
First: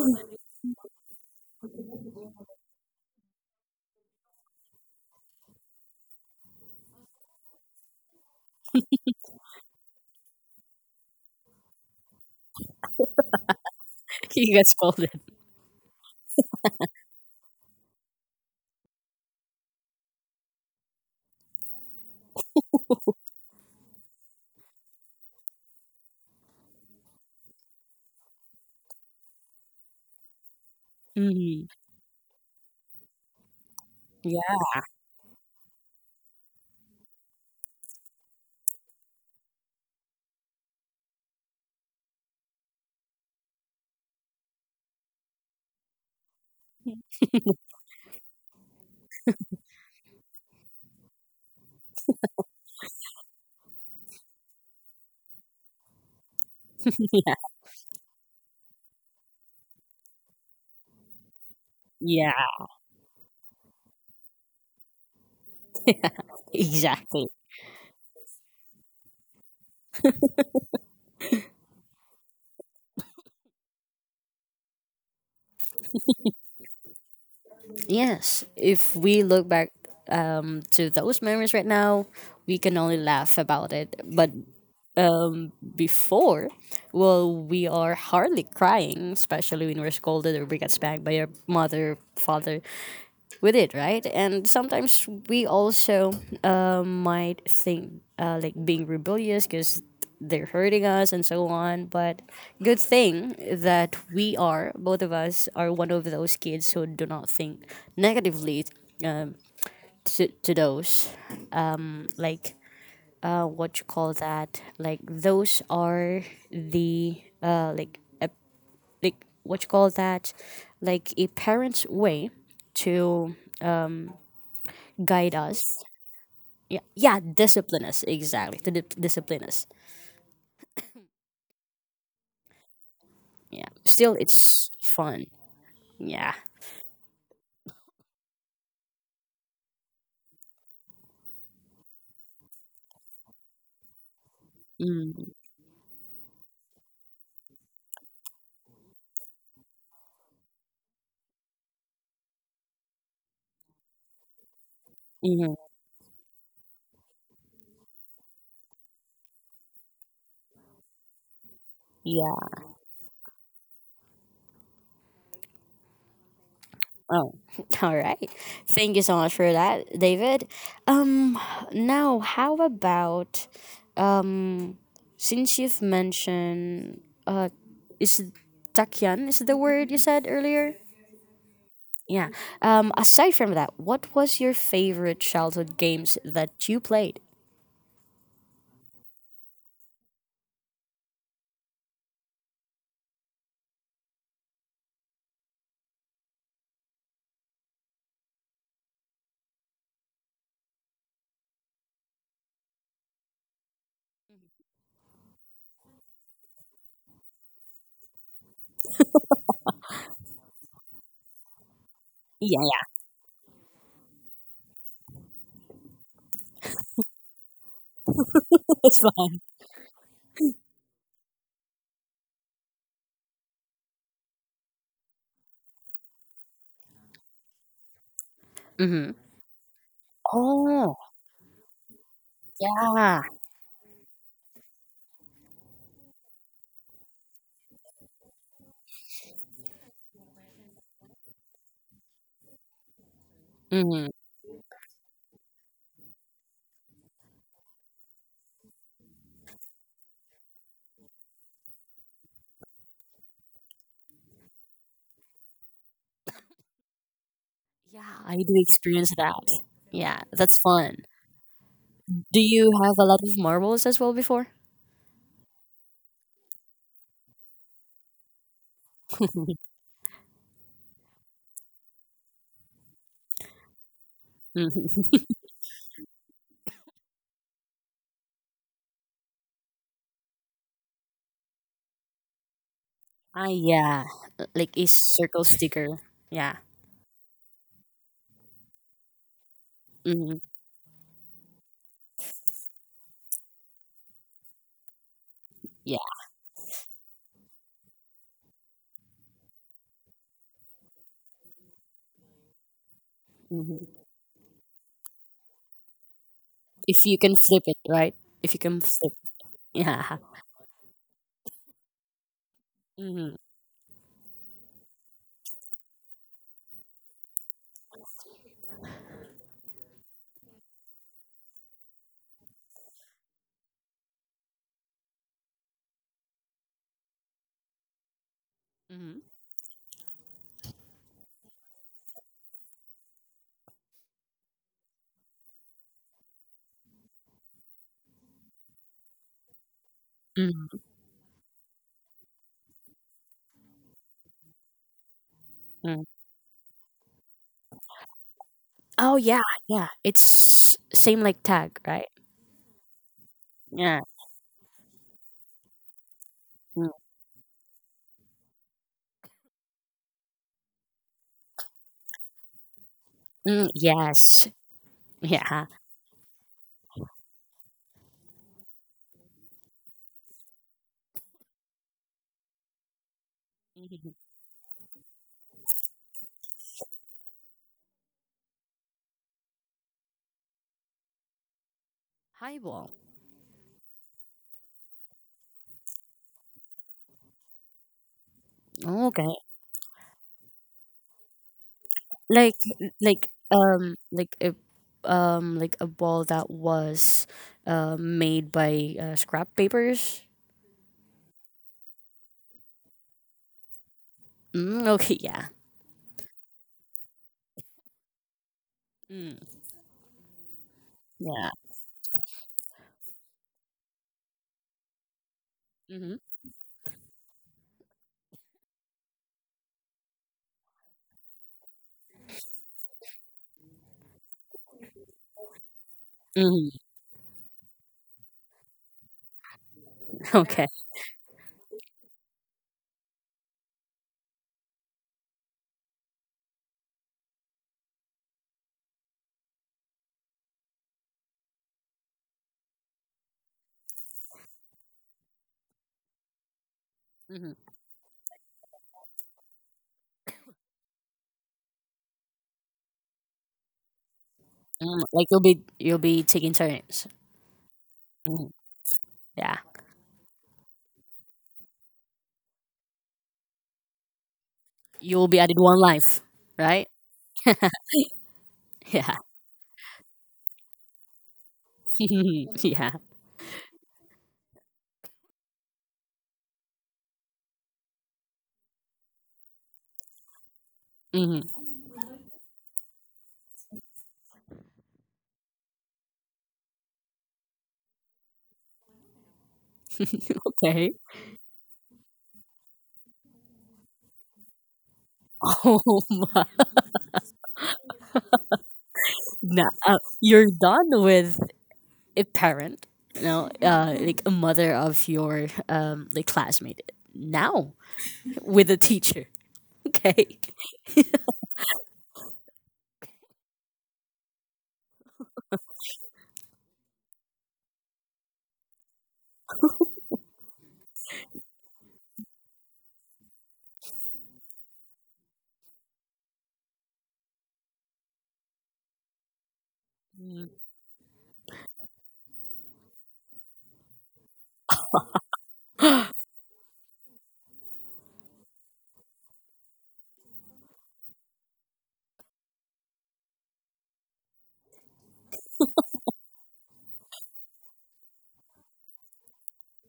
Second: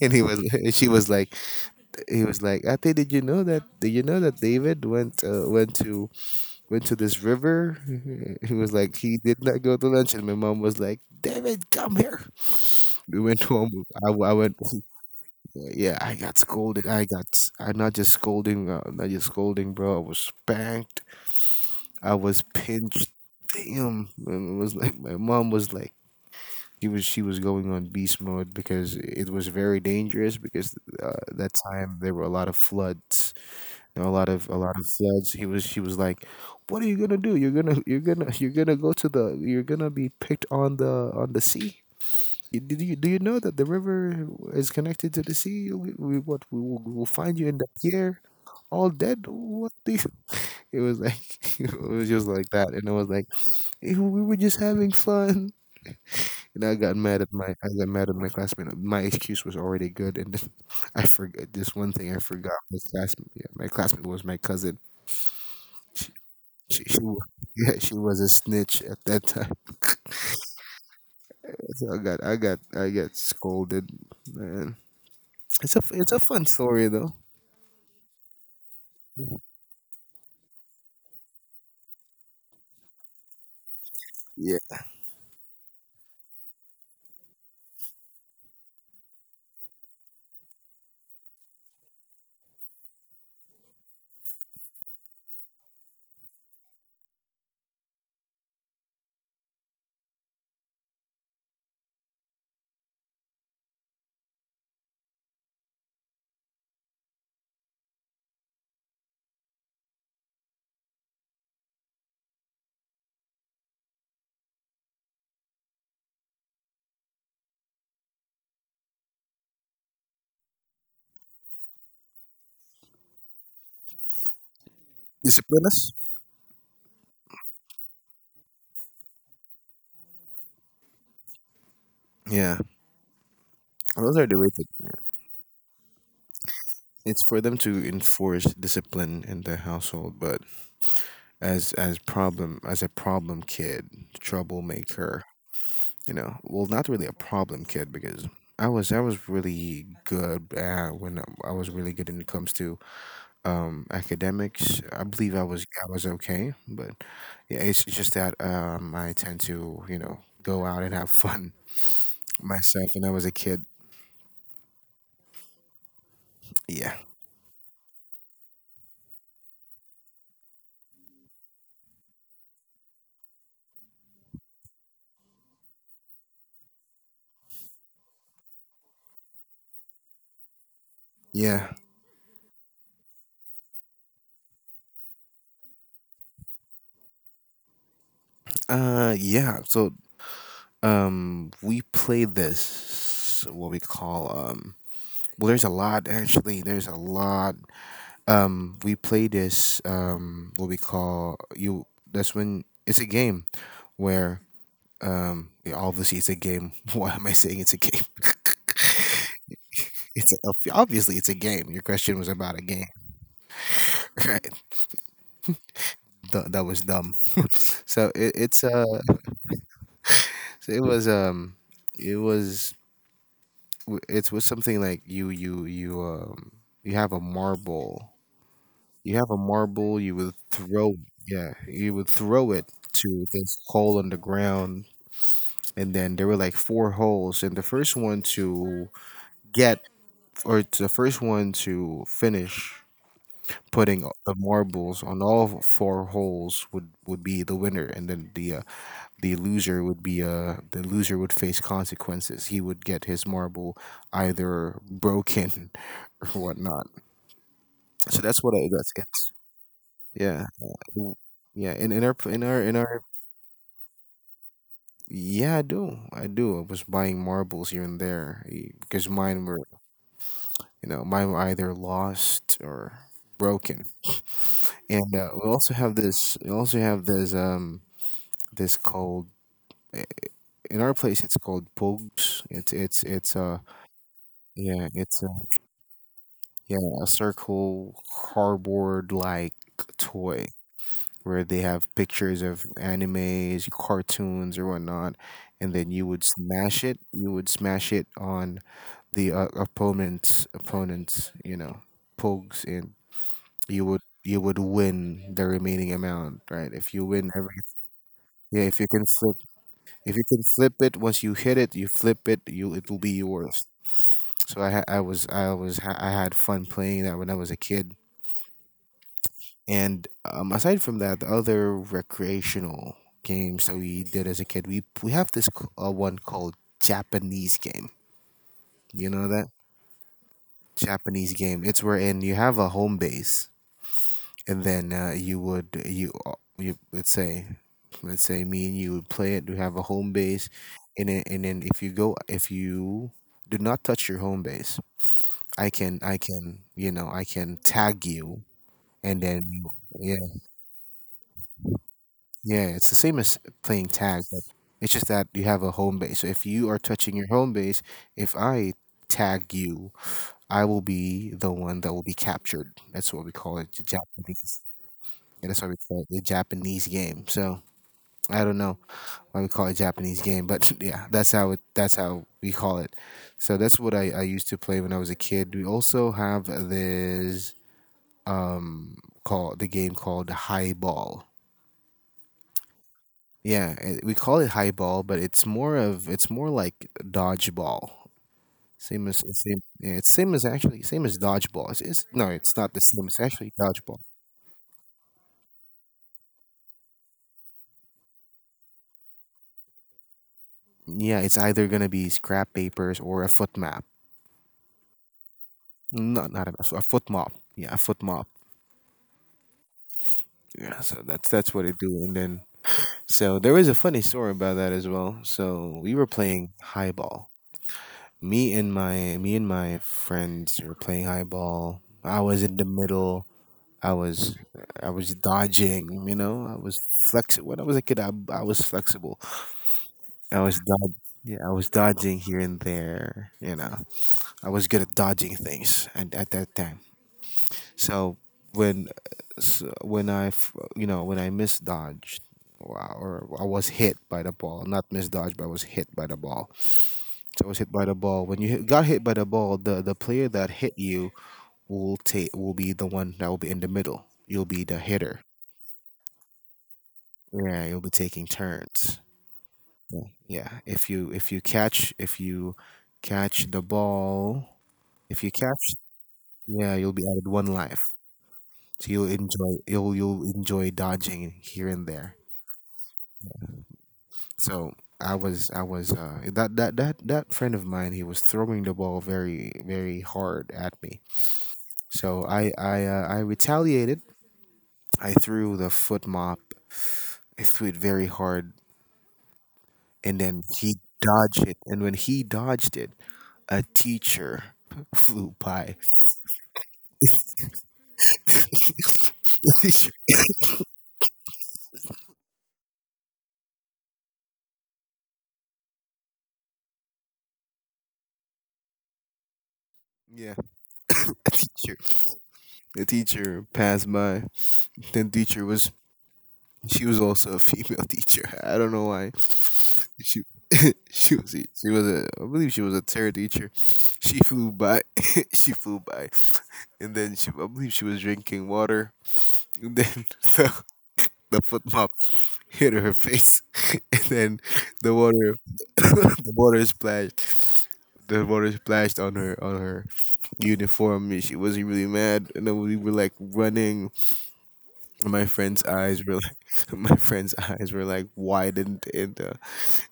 B: and he was she was like he was like Ate, did you know that did you know that David went uh, went to went to this river? He was like he did not go to lunch, and my mom was like David, come here. We went home. I, I went
A: You got scolded.
B: yeah. I got scolded. I got s- I'm not just scolding. Uh, not just scolding, bro. I was spanked. I was pinched. Damn. And it was like my mom was like, she was she was going on beast mode because it was very dangerous because uh, that
A: Mhm.
B: time there were a lot of floods, you know, a lot of a
A: Yeah.
B: lot of floods. He was she was like, what are you gonna do? You're gonna you're gonna you're gonna go to the you're gonna be picked on the on the sea. You- did you do you know that the river is connected to the sea? We, we what we will We'll find you in the pier all dead. What do you— it was like it was just like that, and I was like, "Eh, we were just having fun." And I got mad at my I got mad at my classmate. My excuse was already good, and then I forgot this one thing. I
A: Yeah,
B: forgot my classmate. Yeah, my classmate was my cousin. She, she wa-
A: exactly.
B: yeah, she was a snitch at that time. so I got I got I got scolded. Man, it's a f- it's a fun story though.
A: Yes, if we look back um, to those memories right now, we can only laugh about it. But
B: Yeah,
A: before, well, we are hardly crying, especially when we're scolded or we get spanked by our mother, father. With it, right? And sometimes we also uh, might think uh, like being rebellious because they're hurting us and so on. But good thing that we are, both of us, are one of those kids who do not think negatively to, to those. Like, uh, what you call that? Like, those are the, uh, like, ep- like, what you call that? Like, a parent's way to guide us.
B: discipline us.
A: Yeah, yeah, discipline us, exactly, to di- discipline us.
B: Yeah,
A: Yeah, still
B: those are the ways.
A: it's
B: that-
A: fun. Yeah.
B: It's for them to enforce discipline in the household, but as as problem as a problem kid, troublemaker,
A: Mm.
B: you know, well, not really a problem kid because i was i was really good at when I was really good when it comes to um academics. I believe i
A: Mhm.
B: was I was okay, but yeah, it's just that um I tend to you know go out and have fun
A: Yeah.
B: myself when I was a kid. Yeah,
A: Oh. All right, thank you so much for that, David. um now how about, um since you've mentioned, uh is takyan is the word you said earlier?
B: yeah.
A: Yeah. um aside from that, what was your favorite childhood games that you played?
B: Uh yeah, so um we play this what we call um well, there's a lot. Actually, there's a lot. um we play this um what we call you. That's when it's a game where um yeah, obviously it's a game. Why am I saying it's a game? it's a, Obviously it's a game. Your question was about a
A: Yeah,
B: game.
A: yeah.
B: Right. Th- that was dumb. So it, it's uh
A: It's fine.
B: so it was um it was w- it was something like you you you um you have a marble. You have a marble, you would
A: Mm-hmm.
B: throw, yeah, you would throw it
A: Yeah.
B: to this hole on the ground, and then there were like four holes, and the first one to get, or the first one to finish putting
A: Mhm.
B: the marbles on all four holes would would be the winner, and then the uh, the loser would be uh the loser would face consequences. He would get his marble either broken or whatnot.
A: Yeah,
B: So
A: I
B: that's what
A: do
B: I, that's
A: experience
B: it.
A: that. Yeah,
B: Yeah.
A: that's fun.
B: w- Yeah, in, in our p-
A: Do
B: in our
A: you
B: in
A: have
B: our
A: a lot of marbles as well before?
B: Yeah, I do. I do. I was buying marbles here and there, eh, because mine were, you know, mine were either lost or broken.
A: Mhm.
B: And uh, we also have this we also have this um this called, eh, in our place it's called pogs. It's it's it's
A: Ah,
B: uh
A: yeah. uh, Like a
B: yeah, it's a,
A: circle sticker. Yeah.
B: yeah, a circle cardboard like
A: Hmm.
B: toy, where they have pictures of animes, cartoons, or whatnot, and then
A: Yeah.
B: you would smash it. You would smash it on the uh, opponent's opponent's, you know, pogs, and you would
A: Hmm.
B: you would win the remaining amount, right? If you
A: If you
B: win
A: can
B: every,
A: flip it, right? If you
B: yeah, if
A: can
B: you can
A: flip.
B: flip, if
A: Yeah.
B: you can flip it, once you hit it, you flip it, you, it will be
A: Hmm.
B: yours. So I ha- I was I was ha- I had fun playing that when I was a kid. And um, aside from that, the other recreational games that we did as a kid, we we have this c- uh, one called Japanese game. You
A: Hmm.
B: know that Japanese game. It's wherein you have a home base, and then uh, you would you uh, you, let's say, let's say me and you would play it. You have a home base,
A: Hmm.
B: and then, and then if you go, if you do not touch your home base, I can I can you know, I can tag you,
A: Oh,
B: and
A: yeah.
B: then
A: Yeah.
B: you.
A: It's same like tag, right?
B: Yeah, it's the same as playing
A: Yeah.
B: tag, but it's just that you have a home base. So if you are
A: Mm.
B: touching your home base, if I tag you, I will be the one that will be captured. That's what we call it,
A: Mm,
B: the
A: yes.
B: Japanese. Yeah, that's
A: Yeah.
B: why we call it the Japanese game. So I don't know why we call it Japanese game, but yeah, that's how it. That's how we call it. So that's what I,
A: Mhm.
B: I used to play when I was a kid. We also have this call the game called High Ball.
A: Highball.
B: Yeah, it, we call it highball, but it's more of, it's more like dodgeball. Same as
A: Okay.
B: same, yeah, it's same as, actually, same as dodgeball. It's, it's no, it's
A: Like
B: not the same. It's
A: like
B: actually
A: um
B: dodgeball.
A: like a um like a ball that was uh, made by uh, scrap papers.
B: Yeah, it's either gonna be scrap papers or a foot map.
A: Mm, okay, yeah,
B: Not not a, a foot mop. Yeah, a foot mop.
A: mm,
B: Yeah, so that's
A: yeah.
B: that's what they do. And then so there was a funny story about that as well. So we were
A: Hmm.
B: playing highball. Me and my me and my friends were playing highball. I was in the middle. I was I was dodging, you know. I was
A: Hmm.
B: flexible. When I was a kid, I, I was flexible. I was
A: Okay.
B: dod- yeah, I was dodging here and there, you know. I was good at dodging things at, at that time. So when, so when I f- you know, when I misdodged, wow, or I was hit by the ball, not misdodged, but I was hit by the ball. So I
A: Hmm.
B: was hit by the ball. When you hit, got hit by the ball, the the player that hit you will take, will be the one that will be in the middle. You'll be the
A: Mm,
B: hitter.
A: like you'll be you'll be taking turns.
B: Yeah, you'll be taking
A: Mm,
B: turns.
A: yeah,
B: Yeah, yeah. If you, if you catch, if you catch the ball, if
A: you'll
B: you
A: be added
B: catch,
A: one life,
B: yeah,
A: right?
B: you'll be added one life. So you'll
A: Yeah,
B: enjoy, you'll you'll enjoy dodging here and there.
A: yeah.
B: So I was, I was uh that that that that friend of mine, he was throwing the ball very, very hard at me.
A: Hmm.
B: So I I uh, I retaliated. I threw the foot mop. I threw it very hard, and then he
A: Okay.
B: dodged it. And when he dodged it, a teacher flew by.
A: Oh,
B: A
A: nah,
B: teacher.
A: uh, you're done with a parent, you know, uh, like a mother of your um, like classmate. Now with a teacher,
B: Yeah,
A: okay.
B: a teacher. A teacher passed by. Then teacher was, she was also a female teacher. I don't know why. She she was a- she was a, I believe she was a terror teacher. She flew by. She flew by, and then she, I believe she was drinking water. And then the the foot mop hit her face, and then the water, the water splashed. The water splashed on her, on her uniform. And she wasn't really mad, and then we were like running. And my friend's eyes were like, my friend's eyes were like widened, and uh,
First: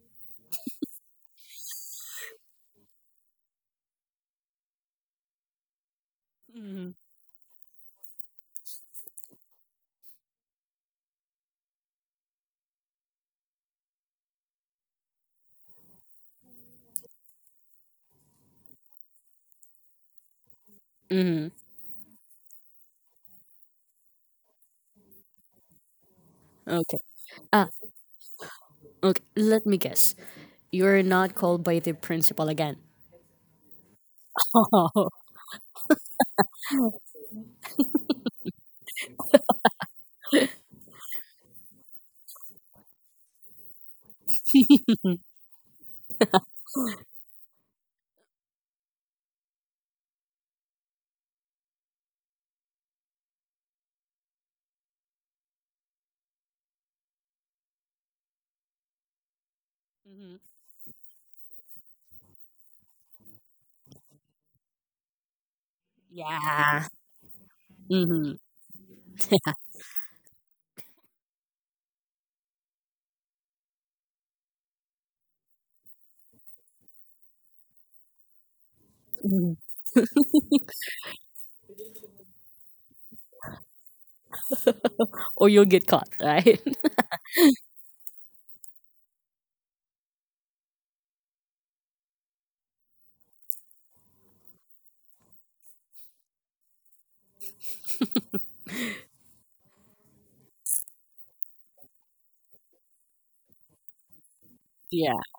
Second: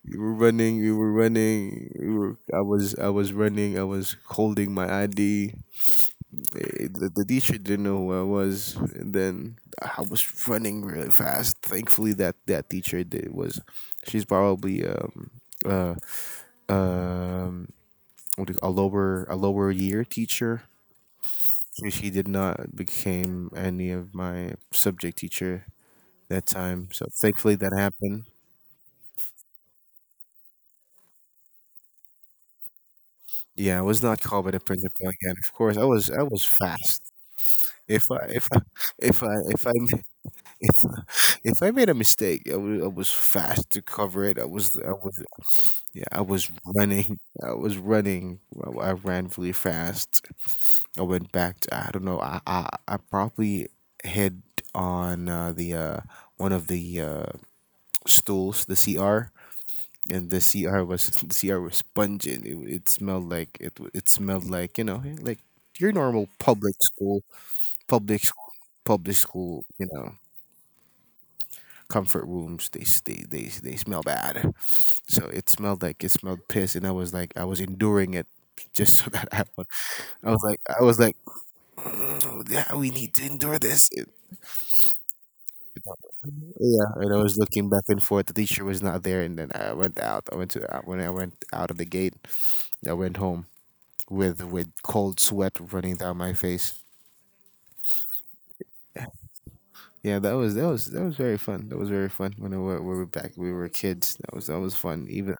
B: we were running, we were running, we were. I was I was running. I was holding my I D, eh, the, the teacher didn't know who I was, and then I was running really fast. Thankfully, that, that teacher did was, she's probably um uh um what do you, a lower, a lower year teacher.
A: Hmm.
B: She, she did not became any of my subject teacher that time.
A: Okay.
B: So thankfully
A: Ah,
B: that happened.
A: okay. Let me guess. You're not called by the principal again.
B: Yeah, I was not called by the principal
A: Oh.
B: again. Of course, I was I was fast. If I, if I if I if I If if I made a mistake, I was I was fast to cover it. I was I was yeah, I was running. I was running. I, I ran really fast. I went back to, I don't know. I I, I probably hit on uh, the uh, one of the uh, stools, the C R, and
A: Mhm.
B: the C R was the C R was pungent. It, it smelled like it. w- It smelled like, you know, like your normal public
A: Yeah.
B: school, public
A: Hmm.
B: school, public school. You know, comfort rooms, they s- they they they smell bad. So it smelled like, it smelled piss, and I was like, I was enduring it just so that I would, i was like I was like, "Mm, yeah, we need to endure this. It-
A: Or you'll get caught, right?
B: yeah." And I was looking back and forth. The teacher was not there, and then I went out. I went to, uh, when I went out of the gate, I went home with with cold sweat running down my face. Yeah, that was, that was that was very fun. That was very fun when we were, we were back. We were kids. That was, that was fun.
A: Yeah.
B: Even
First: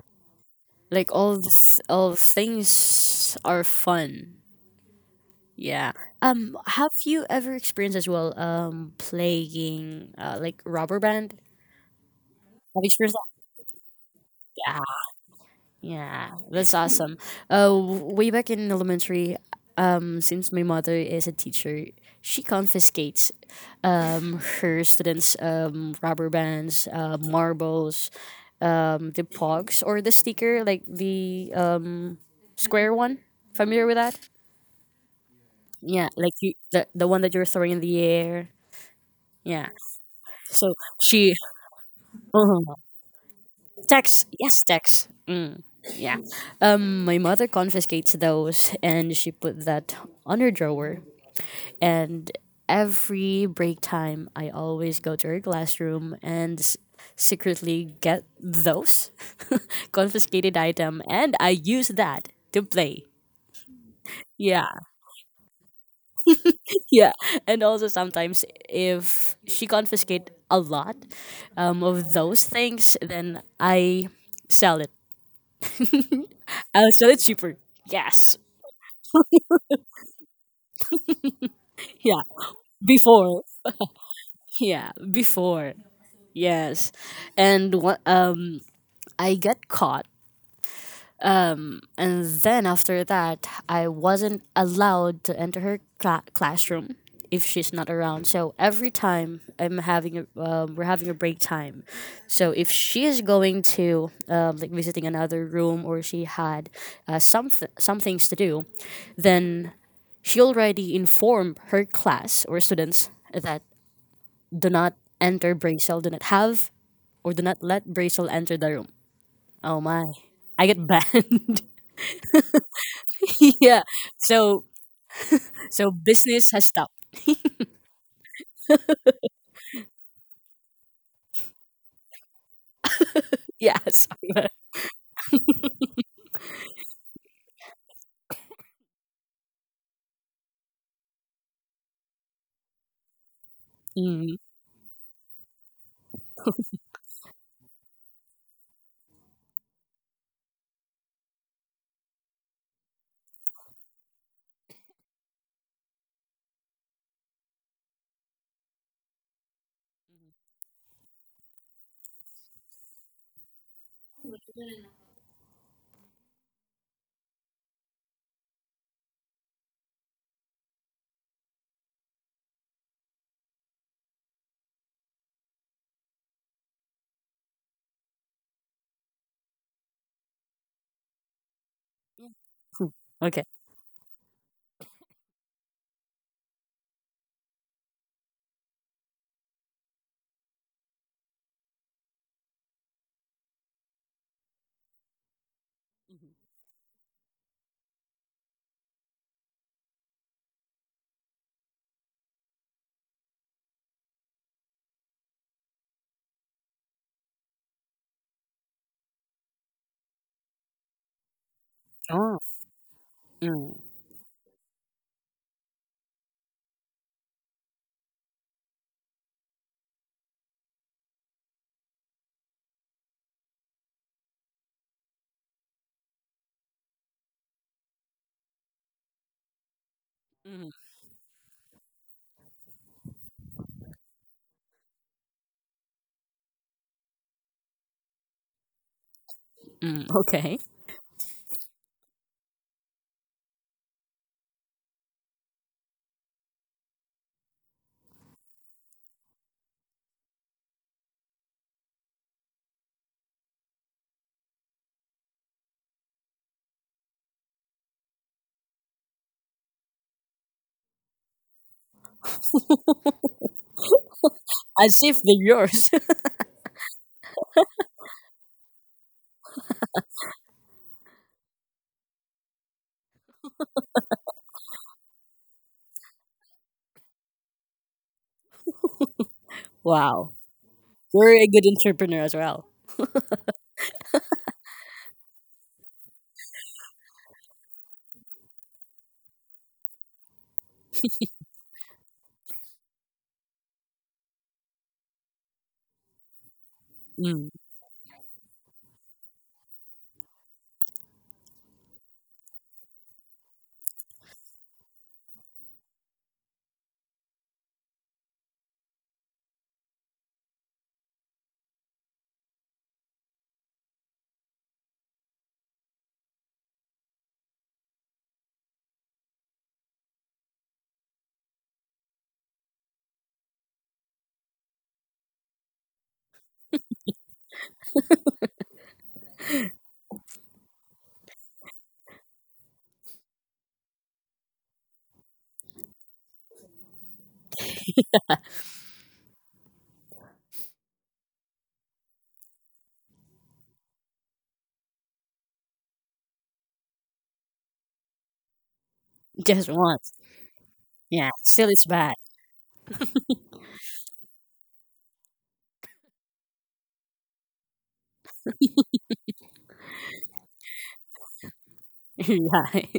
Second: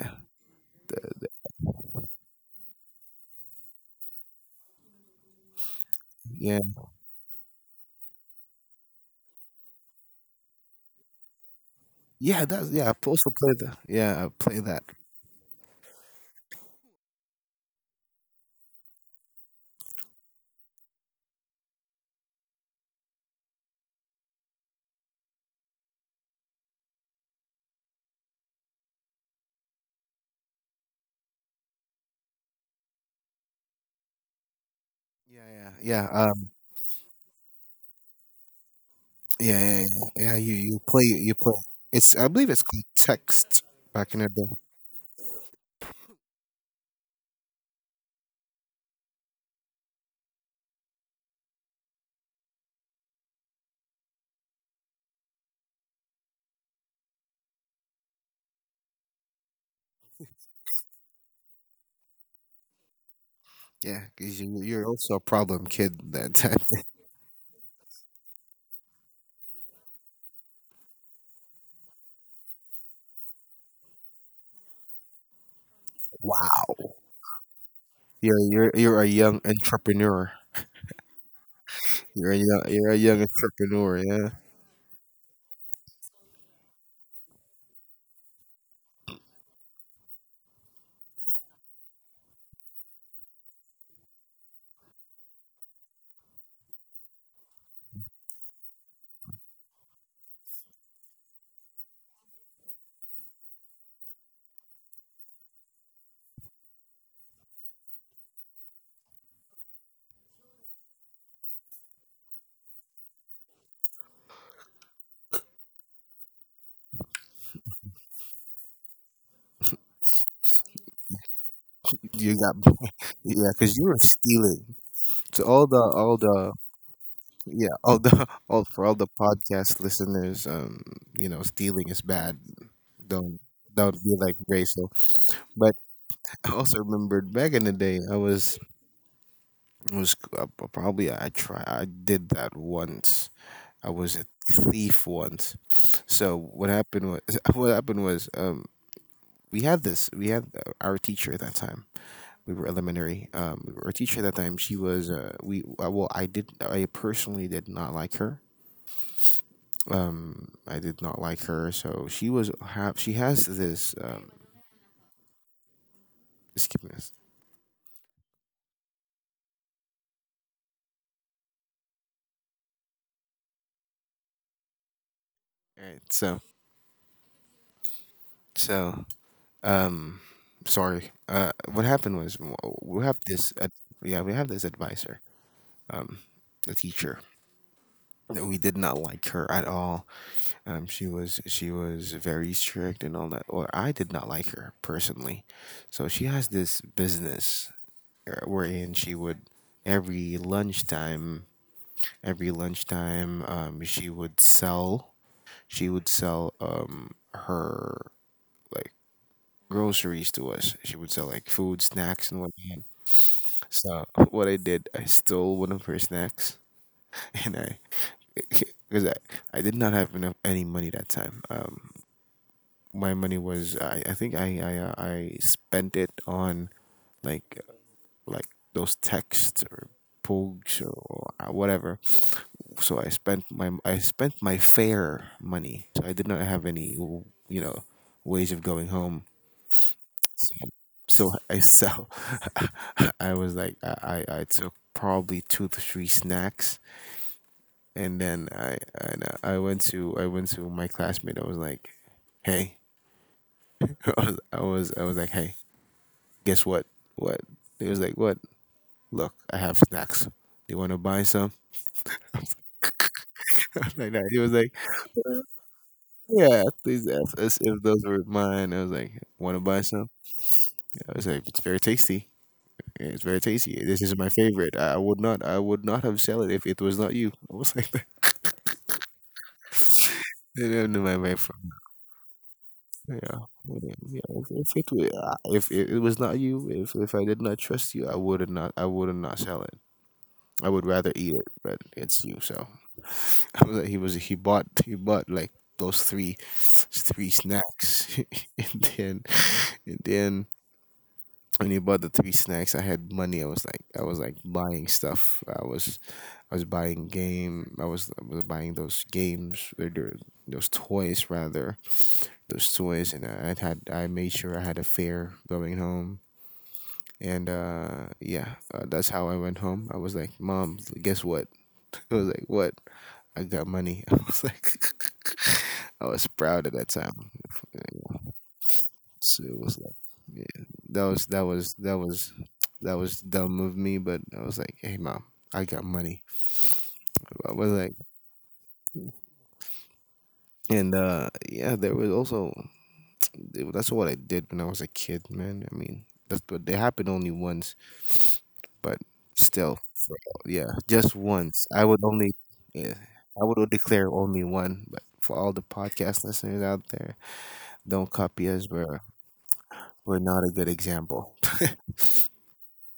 B: yeah,
A: Like all th- all things are fun. Yeah. Um,
B: yeah.
A: have you ever experienced as well um playing uh, like rubber band?
B: Yeah, that's
A: Have you
B: yeah. I've
A: experienced
B: also
A: that?
B: played that. Yeah, I play that.
A: Yeah. Yeah. That's awesome. Uh, w- way back in elementary, um, since my mother is a teacher, she confiscates um her students um rubber bands, uh, marbles, um the pogs or the sticker like the um square one. Familiar with that?
B: Yeah, yeah,
A: Yeah,
B: yeah.
A: like
B: Um,
A: you the the one that you're throwing in the air.
B: yeah,
A: Yeah.
B: yeah, yeah. Yeah, you
A: So
B: you play,
A: she
B: you play. It's, I believe it's called text back in
A: tax,
B: the day.
A: yes, tax. Mm, yeah. Um, my mother confiscates those and she put that on her drawer. And every break time, I always go to her classroom and s- secretly get those confiscated item, and I use that to play.
B: Yeah, 'cause you,
A: Yeah,
B: you're also a problem kid that time.
A: yeah, and also sometimes if she confiscate a lot um, of those things, then I sell it.
B: Wow.
A: I'll sell it cheaper. Yes.
B: You're you're you're a young entrepreneur.
A: Yeah,
B: You're a young you're a young
A: before.
B: entrepreneur. Yeah,
A: Yeah, before. Yes. And wha- um I got caught. Um and then after that, I wasn't allowed to enter her cla- classroom if she's not around. So every time I'm having a um, we're having a break time. So if she is going to um, like visiting another room or she had uh, something some things to do, then she already informed her class or students that do not enter Bracel, do not have or do not let Bracel enter the room. Oh my. I get banned.
B: you got, yeah, 'cause
A: Yeah.
B: you were
A: So
B: stealing. So all the,
A: so
B: all
A: business
B: the,
A: has stopped.
B: yeah, all the all, for all the podcast listeners, um, you know, stealing is bad. Don't, that would
A: Yes.
B: be like racial. But I also remembered back in the day, I was I was uh, probably, I try I did that once. I was a
A: Mm.
B: thief once. So what happened was what happened was um we had this, we had uh, our teacher at that time. We were elementary. Um, our teacher at that time, she was uh, we uh, well, I did, I personally did not like her. Um, I did not like her. So she was have, she has this um. Just give me this. All right. So so um sorry, uh what happened was w- we have
A: Okay.
B: this ad- yeah, we have this advisor, the teacher that we did not like her at all. Um she was, she was very strict and all that, or I did not like her personally. So she has this business, uh, wherein she would, every lunchtime every lunchtime, um she would sell, she would sell um her, like, groceries to us. She would sell like food, snacks,
A: Oh.
B: and whatnot.
A: Mm.
B: So what I did, I stole one of her snacks, and I, because I, I did not have enough any money that time. Um, my money was, I, I think I I uh, I spent it on, like, like those texts or
A: Mm.
B: pogs or whatever. So I spent my I spent my fare money. So I did not have any, you know ways of going home.
A: Mm. Okay.
B: So I so I was like, I I I took probably two to three snacks, and then I and I went to, I went to my classmate. I was like, "Hey." I was I was, I was like, "Hey, guess what? What?" He was like, "What? Look, I have snacks. Do you want to buy some?" Like that. He was like,
A: As if they're yours.
B: "Yeah, please." If, if if those were mine, I was like, "Want to buy some?" I was like, "It's very tasty. Yeah, it's very tasty. This is my favorite. I, I would not. I would not have sell it if it was not you." I was like, that.
A: Wow.
B: And then my,
A: You're
B: my
A: a good entrepreneur as well.
B: yeah, yeah, yeah. If, if it could, uh, if it, it was not you, if if I did not trust you, I would have not. I would have not sell it. I would rather eat it, but it's you. So I was like, he was he bought, he bought like those three three
A: Mm.
B: snacks, and then, and then when he bought the three snacks, I had money. I was like, I was like buying stuff. I was I was buying game. I was, I was buying those games, or their- those toys rather, those toys, and I had I made sure I had a fare going home. And uh, yeah, uh, that's how I went home. I was like, "Mom, guess what?" I was like, "What? I got money." I was like, I was proud at that time. Yeah. So it was like, yeah, that was that was that was that was dumb of me, but I was like, "Hey, Mom, I got money." I was like, and uh, yeah, there was also, that's what I did when I was a kid, man. I mean, that's what they happened only once, but
A: Just
B: still,
A: once.
B: so, yeah, just
A: Yeah.
B: once.
A: Still is
B: I would
A: bad.
B: only, yeah, I would declare only one. But for all the podcast listeners out there, don't copy us. We're we're not a good example.
A: Right.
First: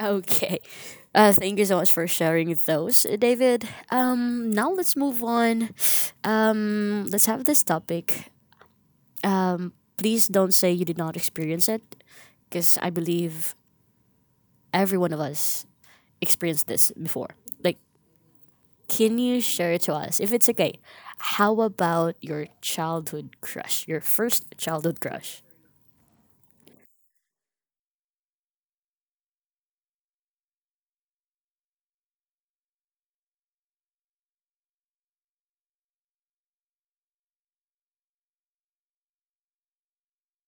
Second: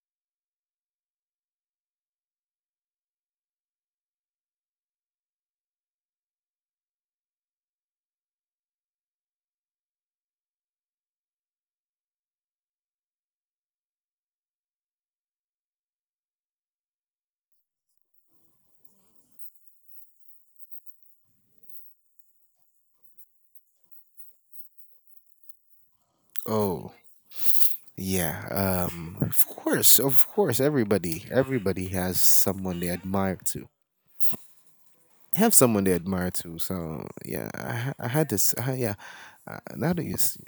A: Okay. Uh, thank you so much for sharing those, uh, David. Um, now let's move on. Um, let's have this topic. Um, please don't say you did not experience it, because I believe every one of us experienced this before. Like, can you share it to us? If it's okay, how about your childhood crush? Your first childhood crush?
B: Oh, yeah, um, of course, of course. Everybody, everybody has someone they admire to, have someone they admire to. So yeah, I, ha- I had this. I, yeah, uh, now that you s-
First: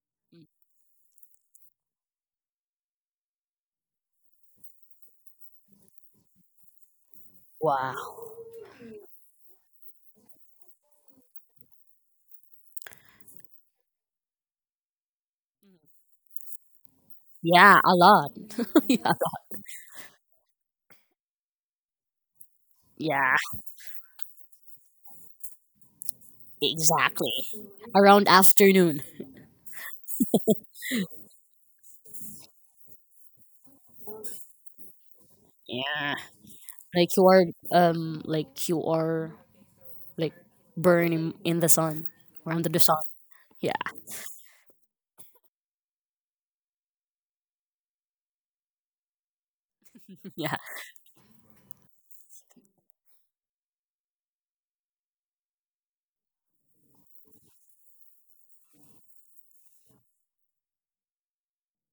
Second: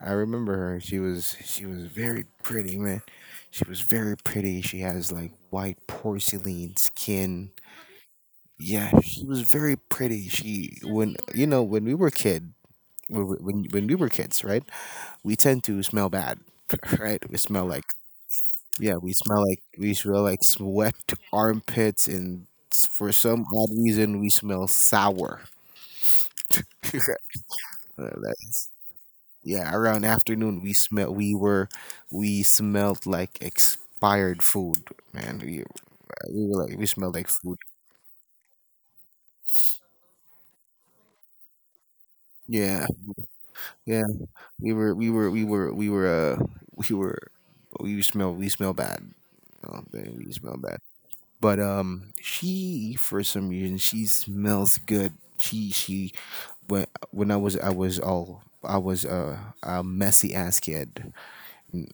B: I remember her. She was she was very pretty, man. She was very pretty. She has like white porcelain skin.
A: Wow.
B: Yeah, she was very pretty. She when you know When we were kid, when we- when when we were kids, right? We tend to smell bad, right? We smell
A: Yeah,
B: like,
A: a lot.
B: yeah, we
A: Yeah.
B: smell like we smell like sweat, armpits, and s- for
A: Yeah,
B: some odd reason we smell sour.
A: exactly. Around
B: That's.
A: afternoon.
B: Yeah, around afternoon we smell, we were we smelled like expired food, man, we,
A: Yeah,
B: we were like, we
A: like
B: smelled
A: you
B: like
A: are
B: food.
A: um like you are like burning in the sun or under the
B: Yeah,
A: sun. Yeah,
B: yeah, we were we were we were we were uh we were, we smell we smell bad, you, we smell
A: yeah.
B: bad. But um she, for some reason, she smells good. She she when when I was I was all I was uh, a messy ass kid.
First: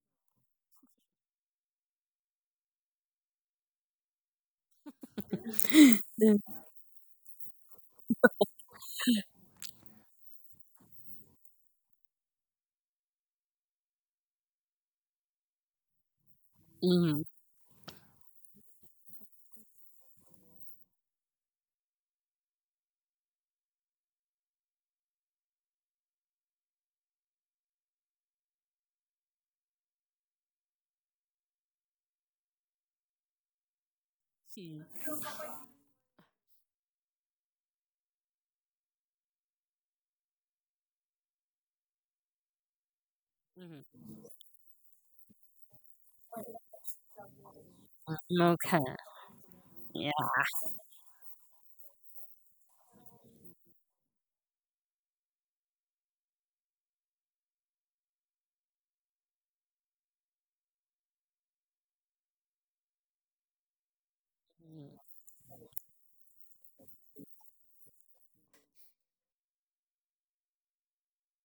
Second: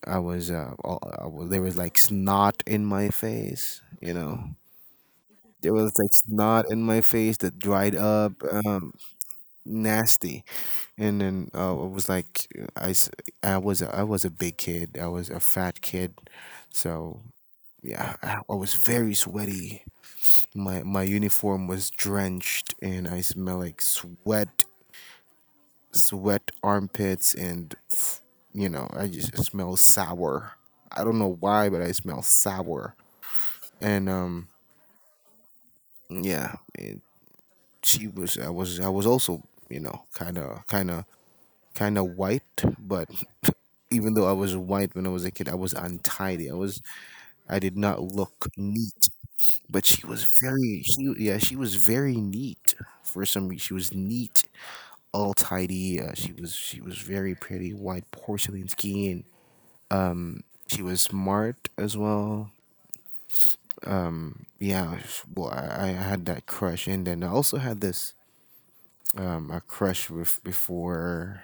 B: I was uh all, I was, There was like snot in my face, you know. There was like snot in my face that dried up, um, nasty. And then, uh, I was like, I, s- I was I was a big kid. I was a fat kid, so
A: Mm-hmm.
B: yeah, I, I was very sweaty. My my uniform was drenched, and I smell like sweat, sweat, armpits, and f- you know, I just smell sour. I don't know why, but I smell sour. And um, yeah, she was I was I was also, you know, kind of, kind of kind of white, but
A: Mm-hmm.
B: even though I was white when I was a kid, I was untidy. I was I did not look
A: Okay.
B: neat, but she
A: Yeah.
B: was very she yeah, she was very neat for some reason. She was neat, all tidy. Uh, she was she was very pretty, white porcelain skin. She was smart as well. Yeah, sh- well, I, I had that crush, and then I also had this, um a crush with before.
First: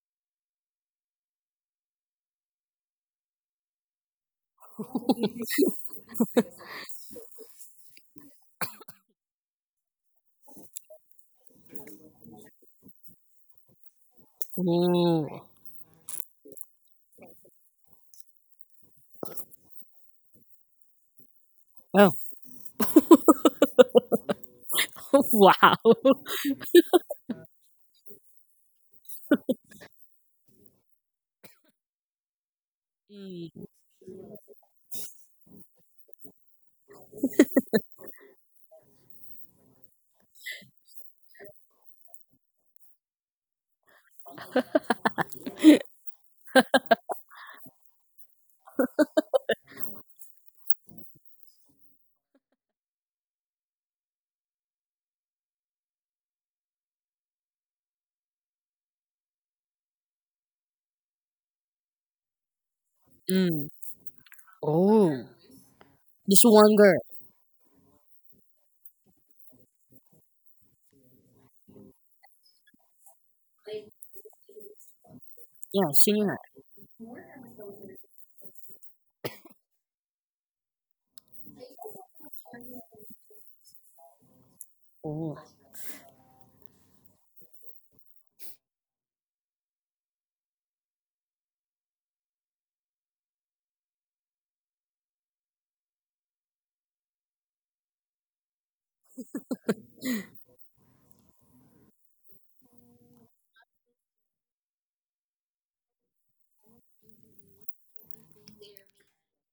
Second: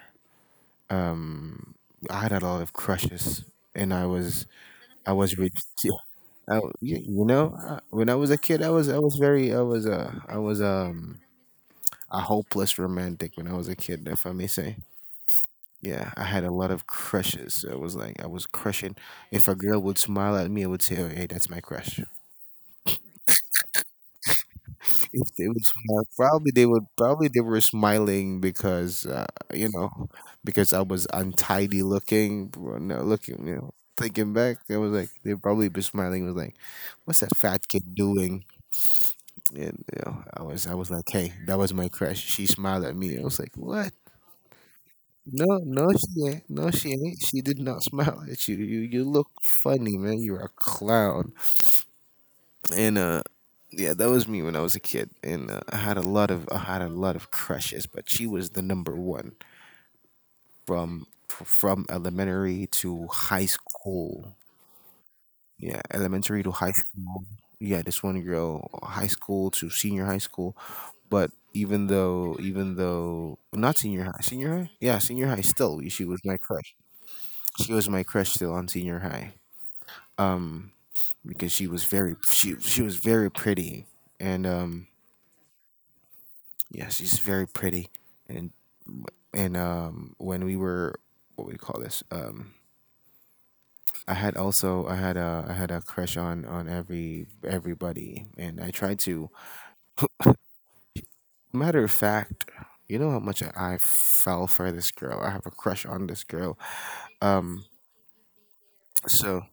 B: um I had a lot of crushes, and I was I was re- I, you, you know I, when I was a kid, I was I was very, I was uh I was um a hopeless romantic when I was a kid, if I may say.
A: Ooh.
B: Yeah, I had a lot of crushes. So it was like I was crushing. If a girl would smile at me, I would say, "Oh, hey, that's my crush."
A: Oh.
B: If they would
A: Wow.
B: smile, probably, they would probably they were smiling because, uh, you know, because I was untidy looking, bro, no, looking, you know. Thinking back, I was like, they probably be smiling. Was like, what's that fat kid doing? And you know, I was, I was like, hey, that was my crush. She smiled at me. I was like, what? No, no, she ain't. No, she ain't. She did not smile at you. You, you look funny, man. You're a clown. And uh, yeah, that was me when I was a kid, and uh, I had a lot of I had a lot of crushes, but she was the number one, from f- from elementary to high
A: Mm-hmm.
B: school.
A: Oh.
B: Yeah, elementary
A: This
B: to high
A: one girl.
B: school. Yeah, this one girl, high school to senior high school. But even though, even though not senior high, senior high, yeah, senior high. Still,
A: Yeah,
B: she
A: she
B: was
A: knew her.
B: my crush. She was my crush still on senior high, because she was very she she was very pretty, and um,
A: Oh.
B: yeah, she's very pretty, and and um when we were what we call this, um i had also i had a I had a crush on, on every everybody, and I tried to, matter of fact, you know how much I fell for this girl. I have a crush on this girl. um so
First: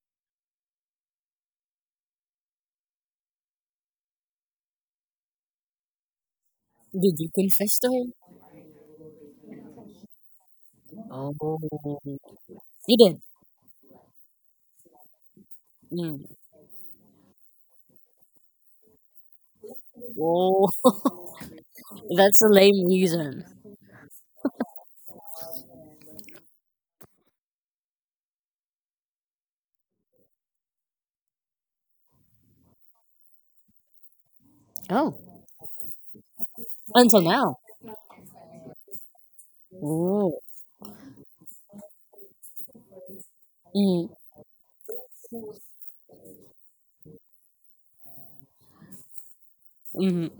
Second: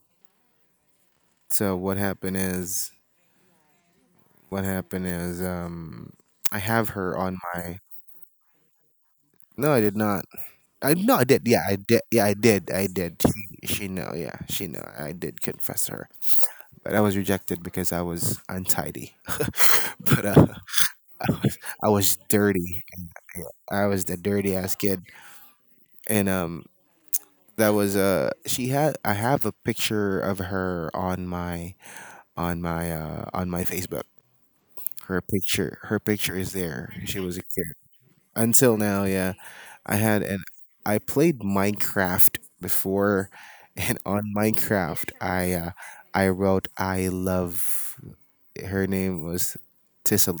B: so what happened is, what happened is um I have
A: Did
B: her
A: you
B: on my...
A: confess to her?
B: No, I did not. I no I did. Yeah, I
A: Oh.
B: did. Yeah i did i
A: You
B: did
A: did.
B: she, she know. Yeah, she know I did confess her,
A: Mm.
B: but I was rejected because I was untidy. But uh,
A: Oh.
B: I was I was
A: That's a
B: dirty.
A: lame
B: And
A: reason.
B: I was the dirty ass kid, and um, that was uh, she had I have a picture of her on my, on my uh on my Facebook.
A: Oh.
B: Her picture her picture is there. She
A: Until
B: was a
A: now.
B: kid, until now. Yeah, I had, and
A: Oh.
B: I played Minecraft before, and
A: Mm.
B: on Minecraft I, uh, I wrote, "I love..." Her name was Tissily.
A: Mm-hmm.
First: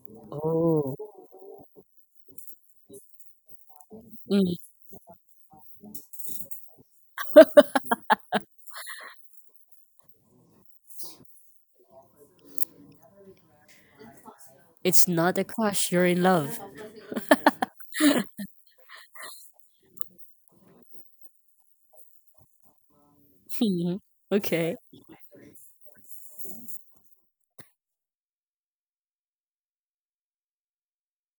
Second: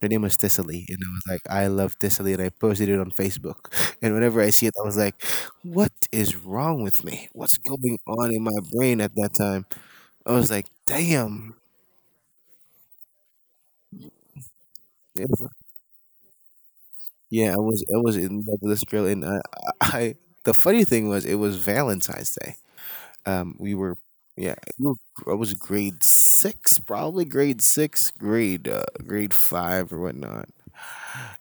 B: Her name was Tissily,
A: Oh.
B: and I was like, "I love Tissily," and I posted it on Facebook. And whenever I see it, I was like, what is wrong with me? What's going on in my brain at that time? I was like, damn.
A: It's
B: It
A: not a
B: was-
A: crush. You're in love.
B: Yeah, I was I was in love with this girl, and I, I the funny thing was, it was Valentine's Day. Um, we were,
A: Mhm.
B: yeah,
A: Okay.
B: we were- I was grade six, probably grade six, grade, uh, grade five or whatnot.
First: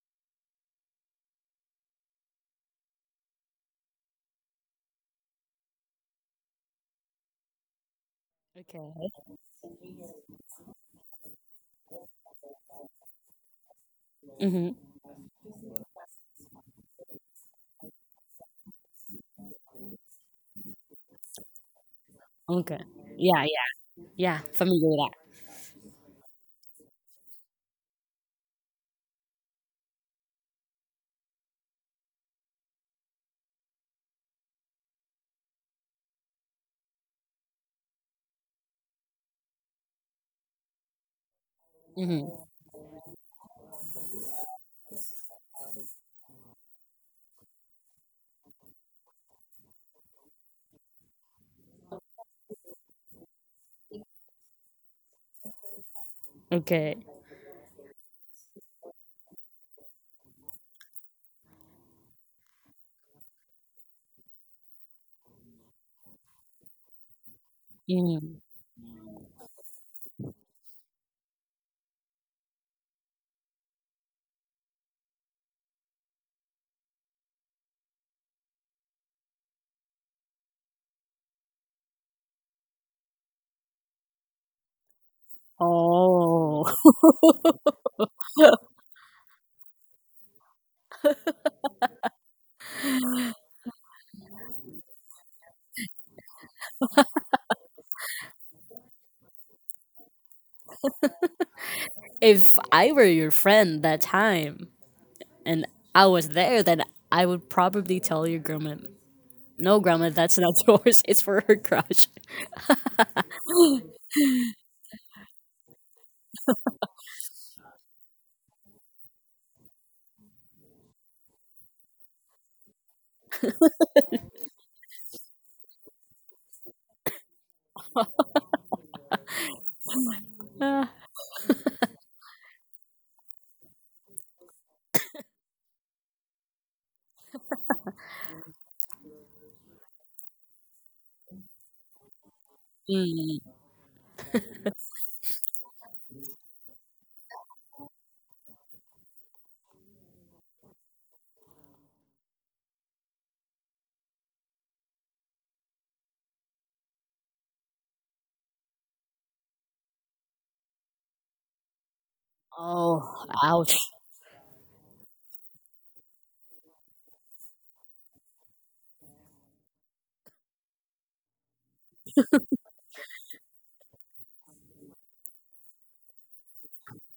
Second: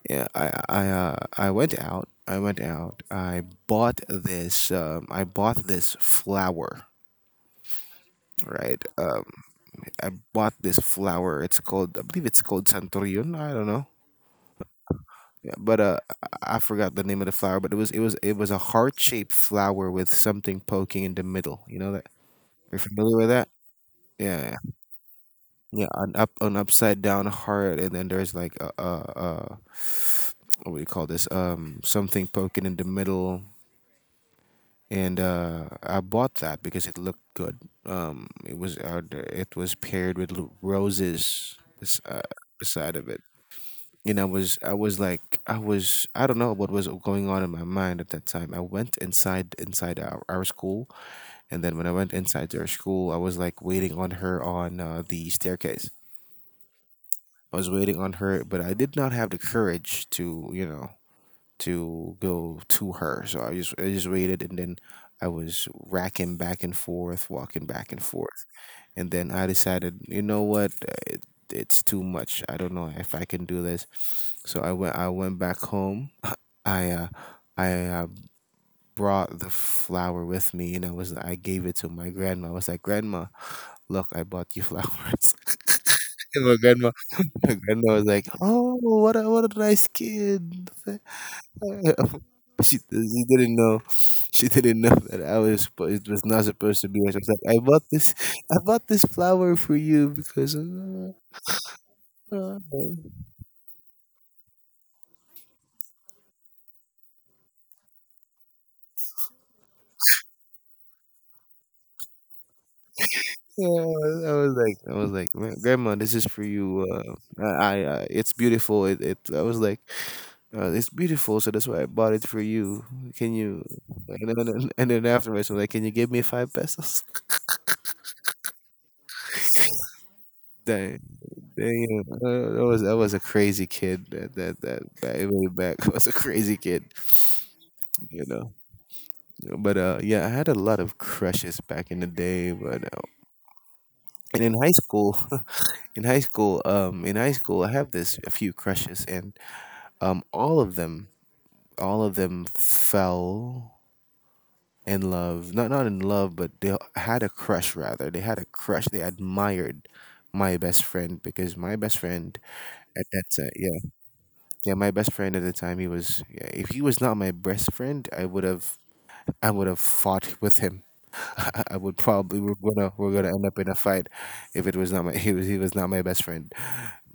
B: Yeah, I I uh, I went out. I went out. I bought this. Um, I bought this flower. Right.
A: Okay.
B: Um, I bought this flower. It's called... I believe it's called Santorion. I don't know.
A: Hmm.
B: Yeah, but uh, I I forgot the name of the flower. But it was it was it was a heart shaped flower with something poking in the middle. You know that,
A: Okay.
B: you're familiar with
A: Yeah.
B: that.
A: Yeah. Yeah.
B: Yeah, yeah,
A: Familiar with
B: yeah, yeah, an up, an upside down heart, and then there's like a, a, a, what do you call this? Um, something poking in the middle, and uh, I bought that because it looked good. Um, it was, uh, d- it was paired with l- roses, bes-
A: that.
B: uh,
A: Hmm.
B: beside of it, and I was I was like I was, I don't know what was going on in my mind at that time. I went inside inside our, our school, and then when I went inside their school, I was like waiting on her on uh, the staircase.
A: Okay.
B: I was waiting on her, but I did not have the courage to you know to go to her. So I just I just waited, and then I was racking back and forth, walking back and
A: Hmm.
B: forth. And then I decided, you know what? uh, It, it's too much. I don't know if I can do this. So I went I went back home. I uh I uh, brought the flower with me, and I was I gave it to my grandma. I was like, "Grandma, look, I bought you flowers." And my
A: Oh.
B: grandma my grandma was like, "Oh, what a what a nice kid." she she didn't know, she didn't know that I was, but it was not supposed to be her. She was like, I bought this I bought this flower for you because uh,
A: If
B: uh,
A: I were your friend that time and I was there, then I would probably tell your grandma, "No, grandma, that's not yours. It's for her crush."
B: yeah. I was like I was like "Gra- grandma, this is for you, uh, I, I it's beautiful, it, it I was like, uh, it's beautiful, so that's why I bought it for you. Can you, and then and then afterwards I was like, can you give me five pesos." Dang.
A: Ah.
B: Damn, uh, that was that was a crazy kid. That that that back, way back was a crazy kid, you know. But uh, yeah, I had a lot of crushes back in the day. But uh,
A: Mm.
B: and in high school, in high school, um, in high school, I have this a few crushes, and um, all of them, all of them fell in love. Not not in love, but they had a crush. Rather, they had a crush. They admired my best friend, because my best friend at
A: Oh.
B: that time,
A: Ouch.
B: yeah. Yeah, my best friend at the time, he was. Yeah, if he was not my best friend, I would have. I would have fought with him. I I would probably, we're gonna we're gonna end up in a fight, if it was not my he was he was not my best friend,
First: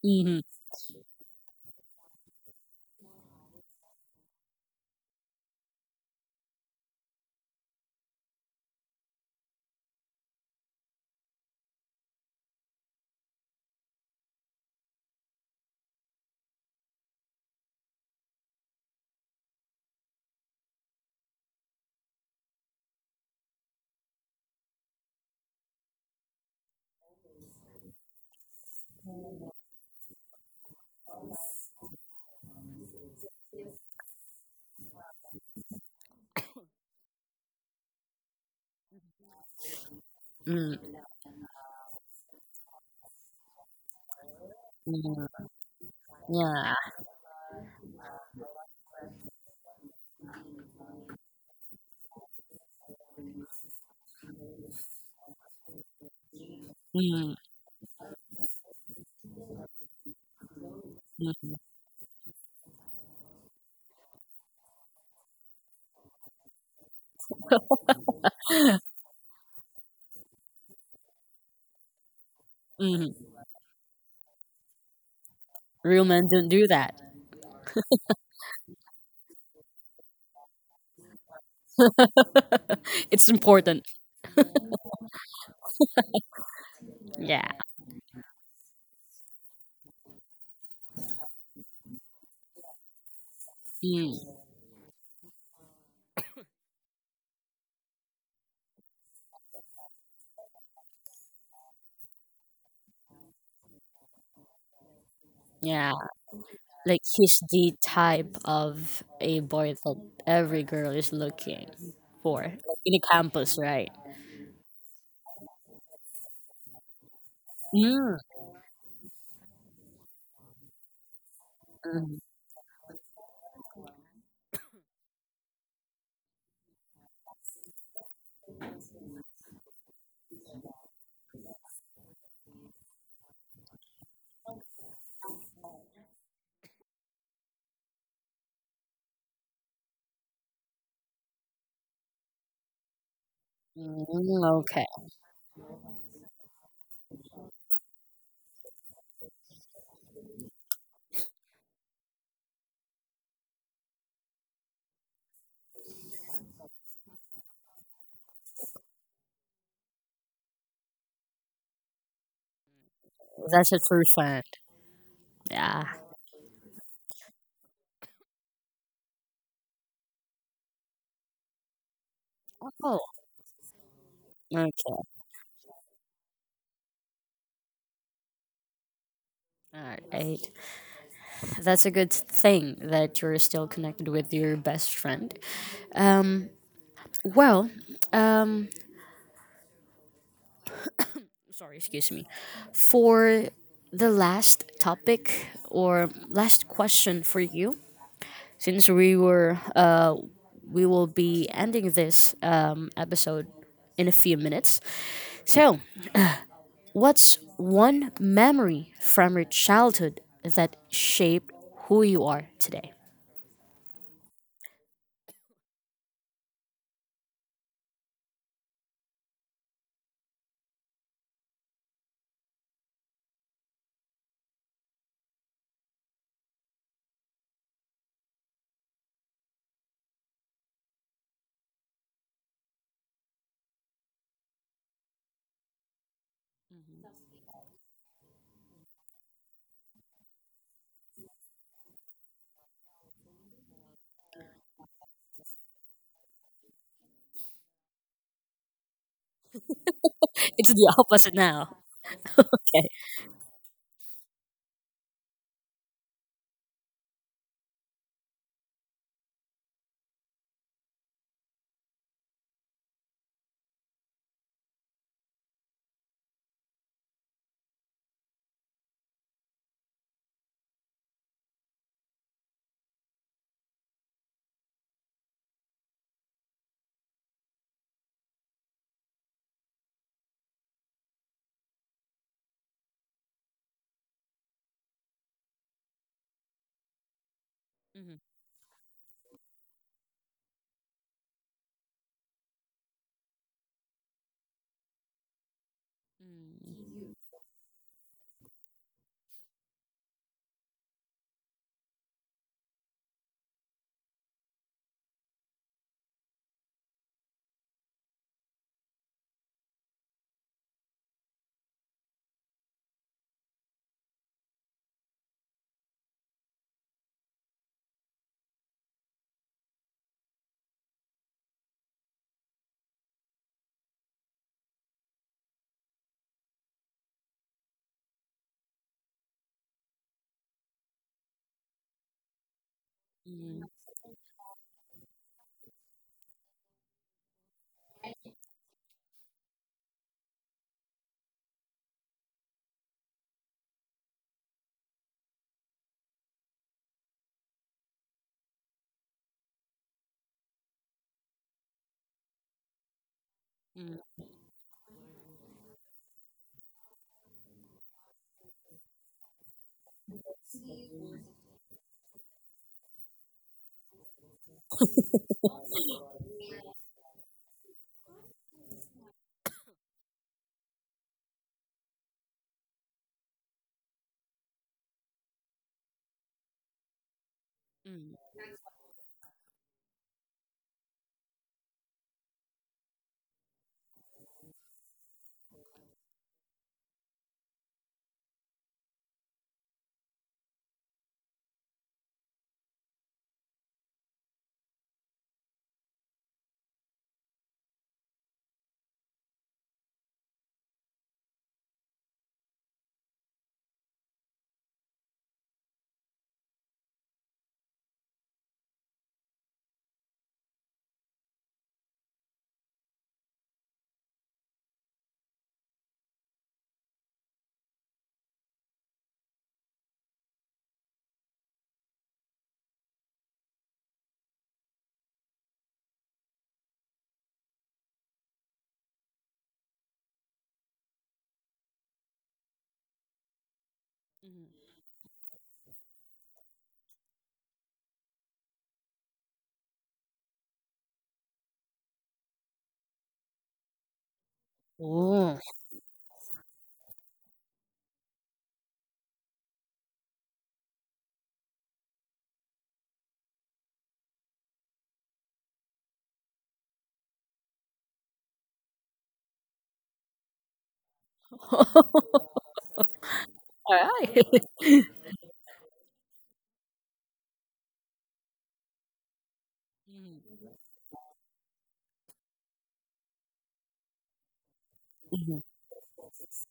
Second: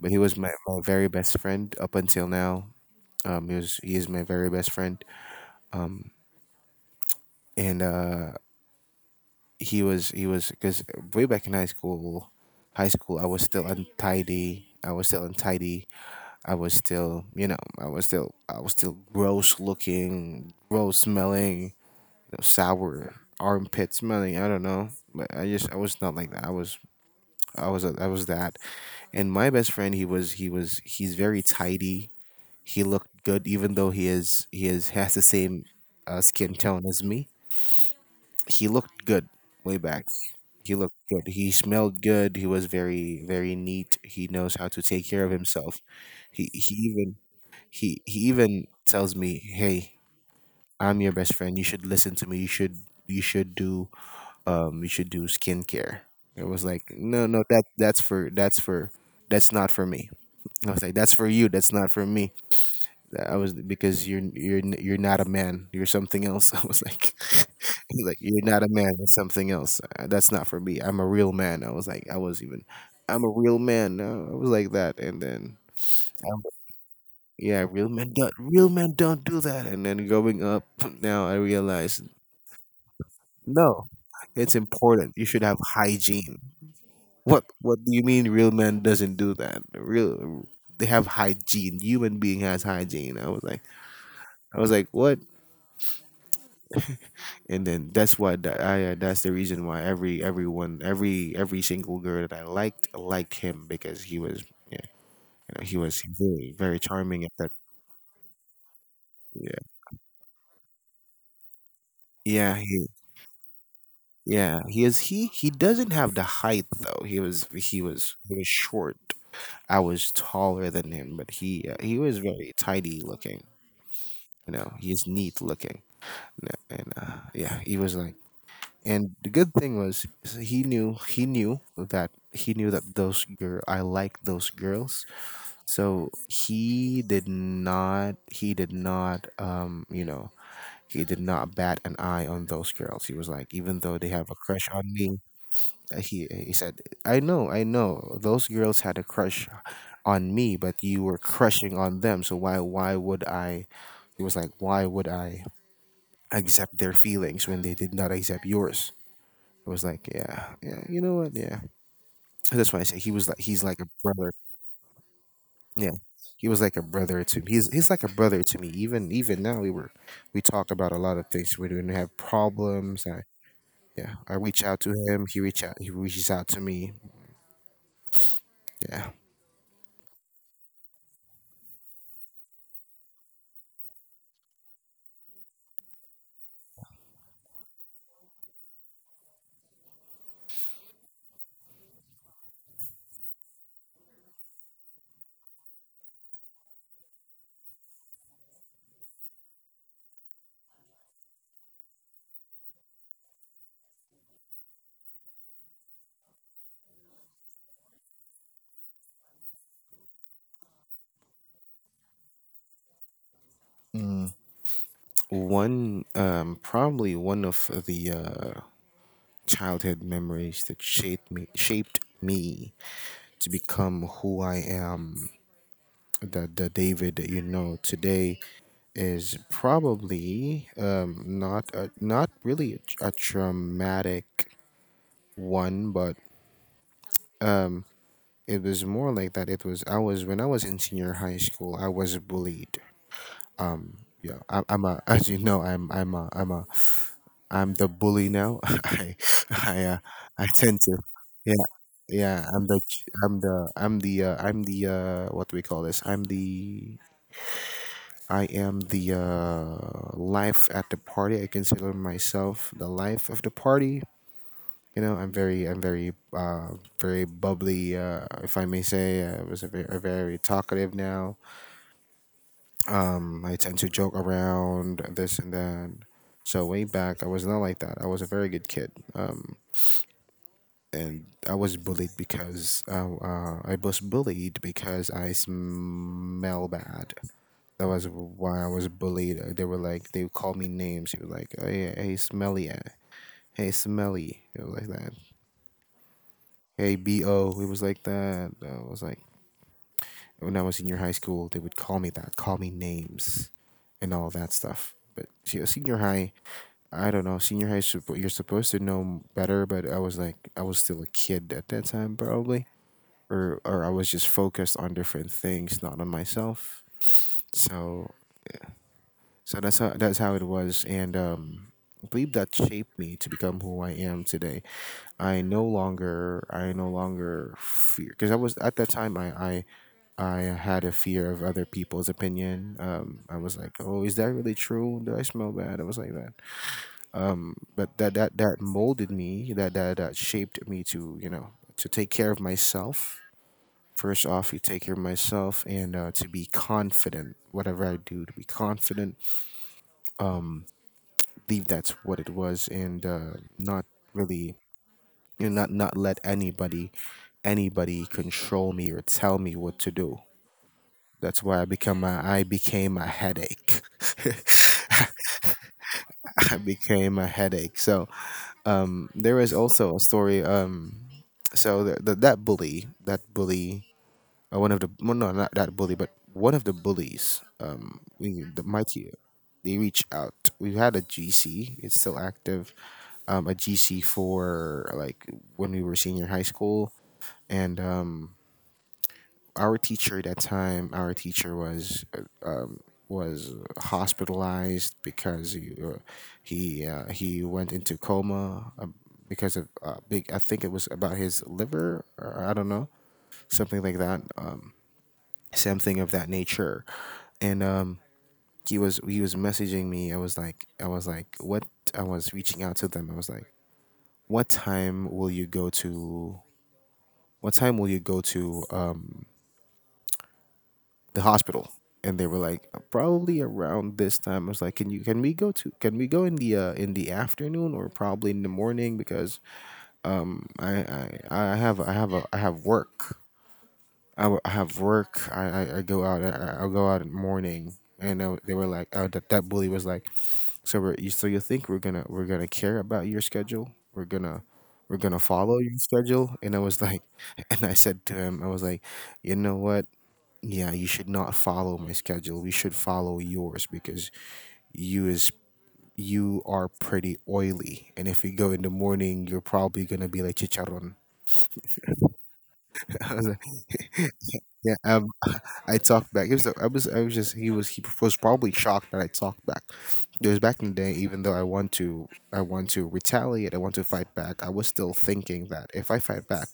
B: but he was
A: Hmm.
B: my, my very best friend up until now. Um, he was he is my very best friend, and uh, he was he was because way back in high school, high school I was still untidy. I was still untidy I was still, you know, I was still, I was still gross looking, gross smelling, you know, sour armpit smelling. I don't know, but I just, I was not like that. I was, I was, I was that. And my best friend, he was, he was, he's very tidy. He looked good, even though he is, he is has the same uh, skin tone as me. He looked good way back. He looked
A: Mm.
B: good. He smelled good. He was very, very neat. He knows how to take care of
A: Mm.
B: himself. He,
A: Yeah.
B: he even he he even tells me, "Hey, I'm your best friend. You should listen to me. You should you should do um you should do skincare." It was like, "No,
A: Mm.
B: no, that that's for that's for that's not for me." I was like, "That's for you.
A: Mm.
B: That's not for me." I was, because you're you're you're not a man. You're something else. I was like, he's like, you're not a man. That's something else. Uh, That's not for me. I'm a real man. I was like, I was even,
A: Mm.
B: I'm a real man. Uh, I was like that, and then
A: Real men
B: I,
A: don't do that.
B: yeah, real men don't real men don't do that. And then growing up, now I realize
A: It's important.
B: no, it's important. You should have hygiene.
A: Yeah.
B: What what do you mean real men doesn't do that? Real, they have hygiene. Human being has hygiene. I was like
A: Mm,
B: I was like what? And then that's why that I uh, that's the reason why every everyone every every single girl that I liked liked him, because he was, yeah, you know, he
A: yeah,
B: was very, very
A: like
B: charming at
A: he's
B: that.
A: the type of a
B: Yeah.
A: boy that every girl is looking for,
B: Yeah,
A: like
B: he.
A: in the campus, right?
B: Yeah, he is. He he doesn't have the height though. He was he was
A: Mm,
B: he was short. I was taller than him, but he uh, he
A: mm,
B: was very tidy looking. You know, he is neat looking. You know. And uh, yeah, he was like. And the good thing was, is he knew he knew that he knew that those girl, I like those girls. So he did not he did not um you know he did not bat an eye on those girls. He was like, even though they have a
A: mm,
B: crush on
A: okay,
B: me, Uh, He he said, "I know, I know. Those girls had a crush on me, but you were crushing on them. So why why would I?" He was like, "Why would I accept their feelings when they did not accept yours?" I was like, "Yeah, yeah. You know what? Yeah." That's why I say he was like he's
A: that's a
B: like a
A: true
B: brother.
A: friend. Yeah.
B: Yeah, he was like a brother to me. He's he's like a brother to me. Even even now we were we talk about a lot of things. We don't have
A: Oh,
B: problems. I, yeah, I reach
A: okay.
B: out to him. He reach out. He reaches out to me. Yeah.
A: All right. That's a good thing that you're still connected with your best friend. Um. Well. Um. Sorry. Excuse me. For the last topic or last question for you, since we were uh, we will be ending this um, episode in a few minutes. So, what's one memory from your childhood that shaped who you are today?
B: Mm. One, um, probably one of the uh, childhood memories that shaped me shaped me to become who I am. the the David that you know today is probably um, not a, not really a, a traumatic one, but it was more like that. It was, I was when I was in senior high school, I was bullied. Yeah, I, I'm a as you know, I'm I'm a I'm a I'm the bully now. I I uh, I
A: It's
B: tend
A: the
B: to.
A: opposite
B: Yeah,
A: now.
B: yeah, I'm the
A: Okay.
B: ch- I'm the I'm the uh, I'm the uh, what do we call this? I'm the I am the uh, life at the party. I consider myself the life of the party. You know, I'm very, I'm very, uh, very bubbly, uh, if I may say. I was a very, a very talkative now. Um, I tend to joke around this and that. So way back, I was not like that. I was a very good kid. Um, and I was bullied because uh, uh, I was bullied because I smell bad. That was
A: Mhm.
B: why I was bullied. Uh, They were like, they would call me names. He was like, "Hey, hey, smelly, uh, hey, smelly," it was like that. Hey,
A: Mm,
B: bo, it was like that. I was like, when I was in your high school, they would call me that, call me names, and all that stuff. But se- senior high, I don't know. Senior high, suppo- you're supposed to know better, but I was like, I was still a kid at that time, probably, or or I was just focused on different things, not on myself. So so that's how that's how it was, and um, I believe that shaped me to become who I am today. I no longer I no longer fear, because I was at that time, I. I I had a fear of other people's opinion. Um, I was
A: mm,
B: like, "Oh, is that really true? Do I smell bad?" I was like that, but that that that molded me. That that that shaped me to you know to take care of myself. First off, you take care of myself, and uh, to be confident, whatever I do, to be confident. Believe that's what it was, and uh, not
A: mm,
B: really, you know, not not let anybody, anybody control me or tell me what to do. That's why I become a, I became a headache. I became a headache. So um, there is also a story. Um, so th- th- that bully, that bully uh, one of the, well, no, not that bully, but one of the bullies, um,
A: mm.
B: we, the mighty, they reach out. We had a G C. It's still active. Um, a G C for like when we were senior high school. And um, our teacher at that time, our teacher was uh, um, was hospitalized, because he uh, he uh, he went into coma, um, because of uh, big, I think it was about his liver, or I don't know, something like that. Um, something of that nature. And um, he was he was messaging me. I was like i was like what? I was reaching out to them. I was like, what time will you go to, what time will you go to um the hospital? And they were like, probably around this time. I was like, can you can we go to, can we go in the uh, in the afternoon, or probably in the morning, because um, I I I have I have a I have work. I, w- I
A: Mm.
B: have work. I, I, I go out. I, I- I'll go out in the morning." And they, were- they were like, uh, "That that bully was like, so we're, you so you think we're gonna we're gonna care about your schedule? We're gonna we're gonna
A: Ooh.
B: follow your schedule?" And I was like, and I said to him, I was like, "You know what? Yeah, you should not follow my schedule. We should follow yours because you is. You are pretty oily, and if you go in the morning, you're probably gonna be like chicharron."
A: All
B: Yeah,
A: right.
B: um, I talked back. It was, I was, I was just, he was, He was probably shocked that I talked back. Because back in the day, even though I want to, I want to retaliate, I want to fight back. I was still thinking that if I fight back,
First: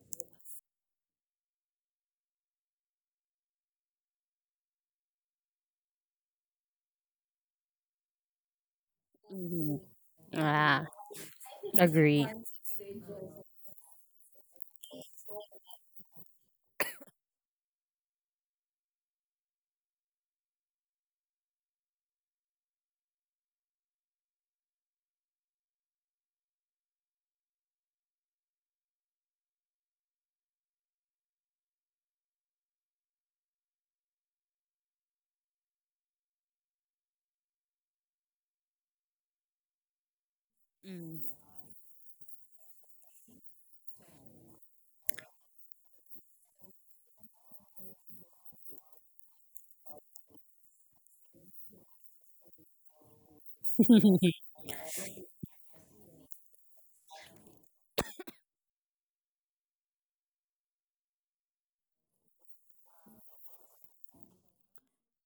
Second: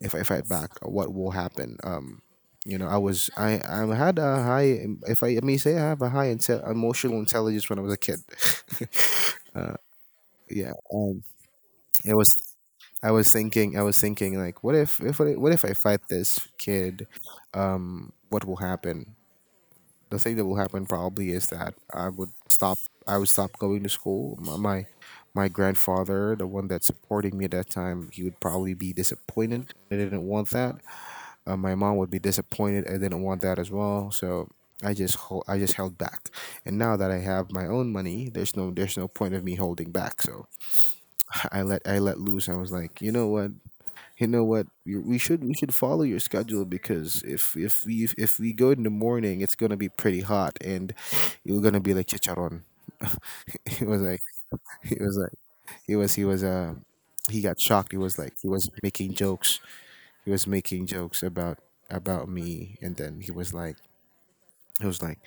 B: if I fight back, what will happen? Um, you know, I was, I, I had a high, if I, I may say, I have a high inte- emotional intelligence when I was a kid. Yeah,
A: Ah,
B: um, it
A: agree.
B: was, I was thinking, I was thinking, like, what if, if, what if I fight this kid? What will happen? The thing that will happen probably is that I would stop. I would stop going to school. My my, my grandfather, the one that's supporting me at that time, he would probably be disappointed. I didn't want that. Uh, my mom would be disappointed. I didn't want that as well. So I just hold, I just held back. And now that I have my own money, there's no there's no point of me holding back. So
A: Mm.
B: I let I let loose. I was like, you know what? You know what? You- We should we should follow your schedule, because if if we if we go in the morning, it's gonna be pretty hot, and you're gonna be like chicharron. he was like he was like he was he was uh he got shocked. He was like he was making jokes. He was making jokes about about me, and then he was like he was like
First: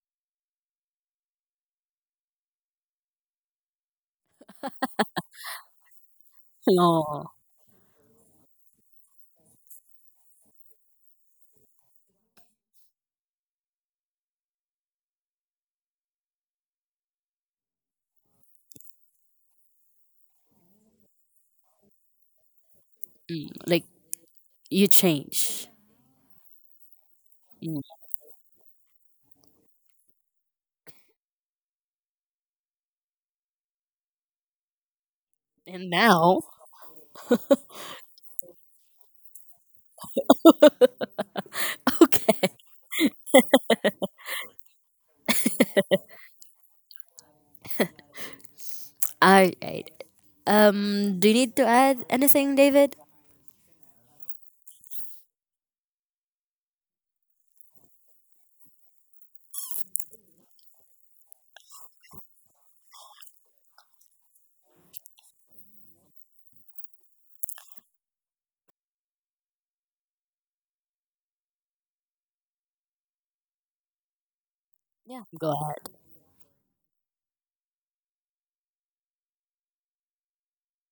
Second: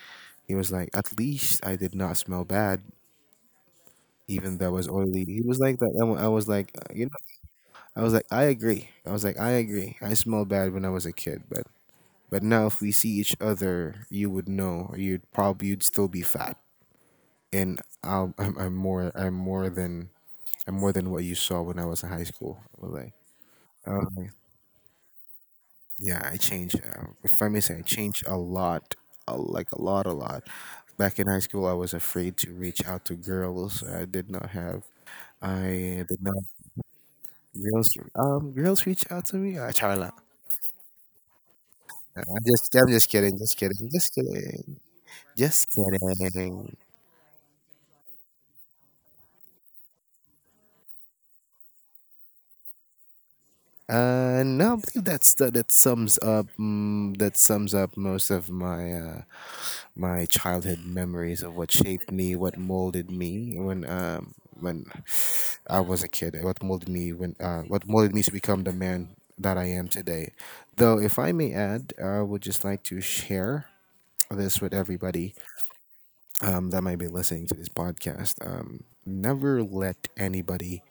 B: he was like, at least I did not smell bad, even though I was oily. He was like that. And I was like, uh, you know,
A: No.
B: I was like, I agree. I was like, I agree. I smelled bad when I was a kid, but But now, if we see each other, you would know. Or You'd probably, you'd still be fat, and I'll, I'm I'm more I'm more than I'm more than what you saw when I was in high school. Like,
A: Mm, like
B: um,
A: you change.
B: yeah, I changed. Uh, if I may say,
A: Mm.
B: I changed a lot, a, like a lot, a lot. Back in high school, I was afraid to reach out to girls. I did not have.
A: And
B: I did not.
A: now,
B: Girls, um, girls reach out to me. I try not.
A: okay.
B: I'm just, I'm just kidding, just kidding, just kidding, just kidding.
A: All right. Um, do you need to add anything, David?
B: Uh, no, I believe that's the, that sums up mm, that sums up most of my uh, my childhood memories of what shaped me, what molded me when um when I was a kid, what molded me when uh, what molded me to become the man that I am today. Though, if I may add, I would just like to share this with
A: Yeah,
B: everybody,
A: go ahead.
B: um, that might be listening to this podcast. Um, never let anybody,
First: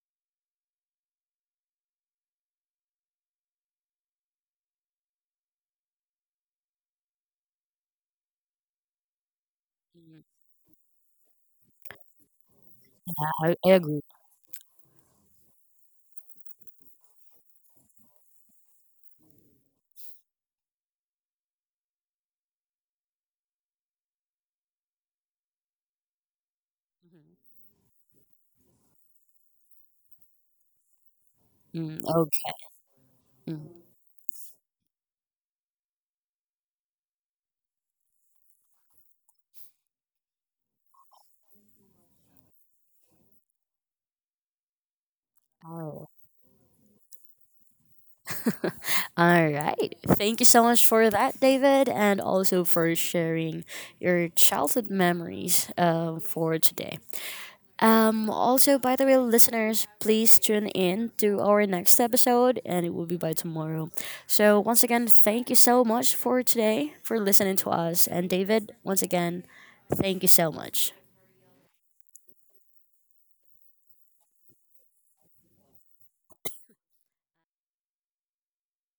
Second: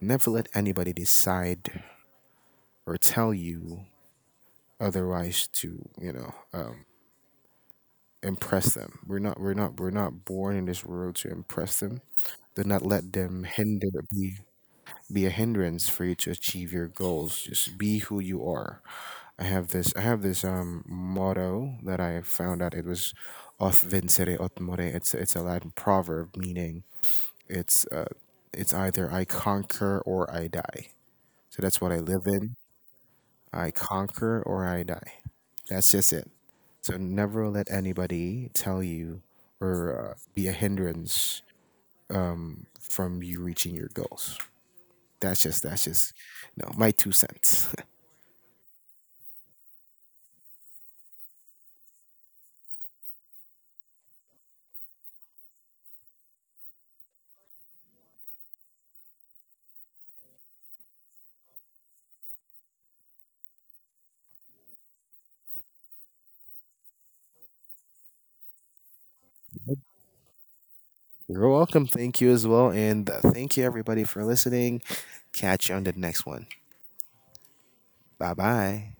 B: never let anybody decide or tell you otherwise, to you know um, impress them. We're not we're not we're
A: Mm,
B: not born in this world to impress them. Do not let them
A: I, I
B: hinder,
A: agree.
B: be be a hindrance for you to achieve your goals. Just be who you are. I have this I have this um motto that I found out. It was off vincere ot more. It's it's a Latin proverb meaning,
A: Mhm.
B: it's uh it's either I conquer or I die. So that's what I
A: Mm,
B: live in.
A: okay. Mm.
B: I conquer or I die. That's just it. So never let anybody tell you or, uh, be a hindrance from you reaching your goals. That's just, that's
A: Oh.
B: just, no, my two cents.
A: All right. Thank you so much for that, David, and also for sharing your childhood memories uh, for today. Um, also, by the way, listeners, please tune in to our next episode, and it will be by tomorrow. So, once again, thank you so much for today, for listening to us. And, David, once again, thank you so much.
B: You're welcome. Thank you as well, and uh, thank you everybody for listening. Catch you on the next one. Bye bye.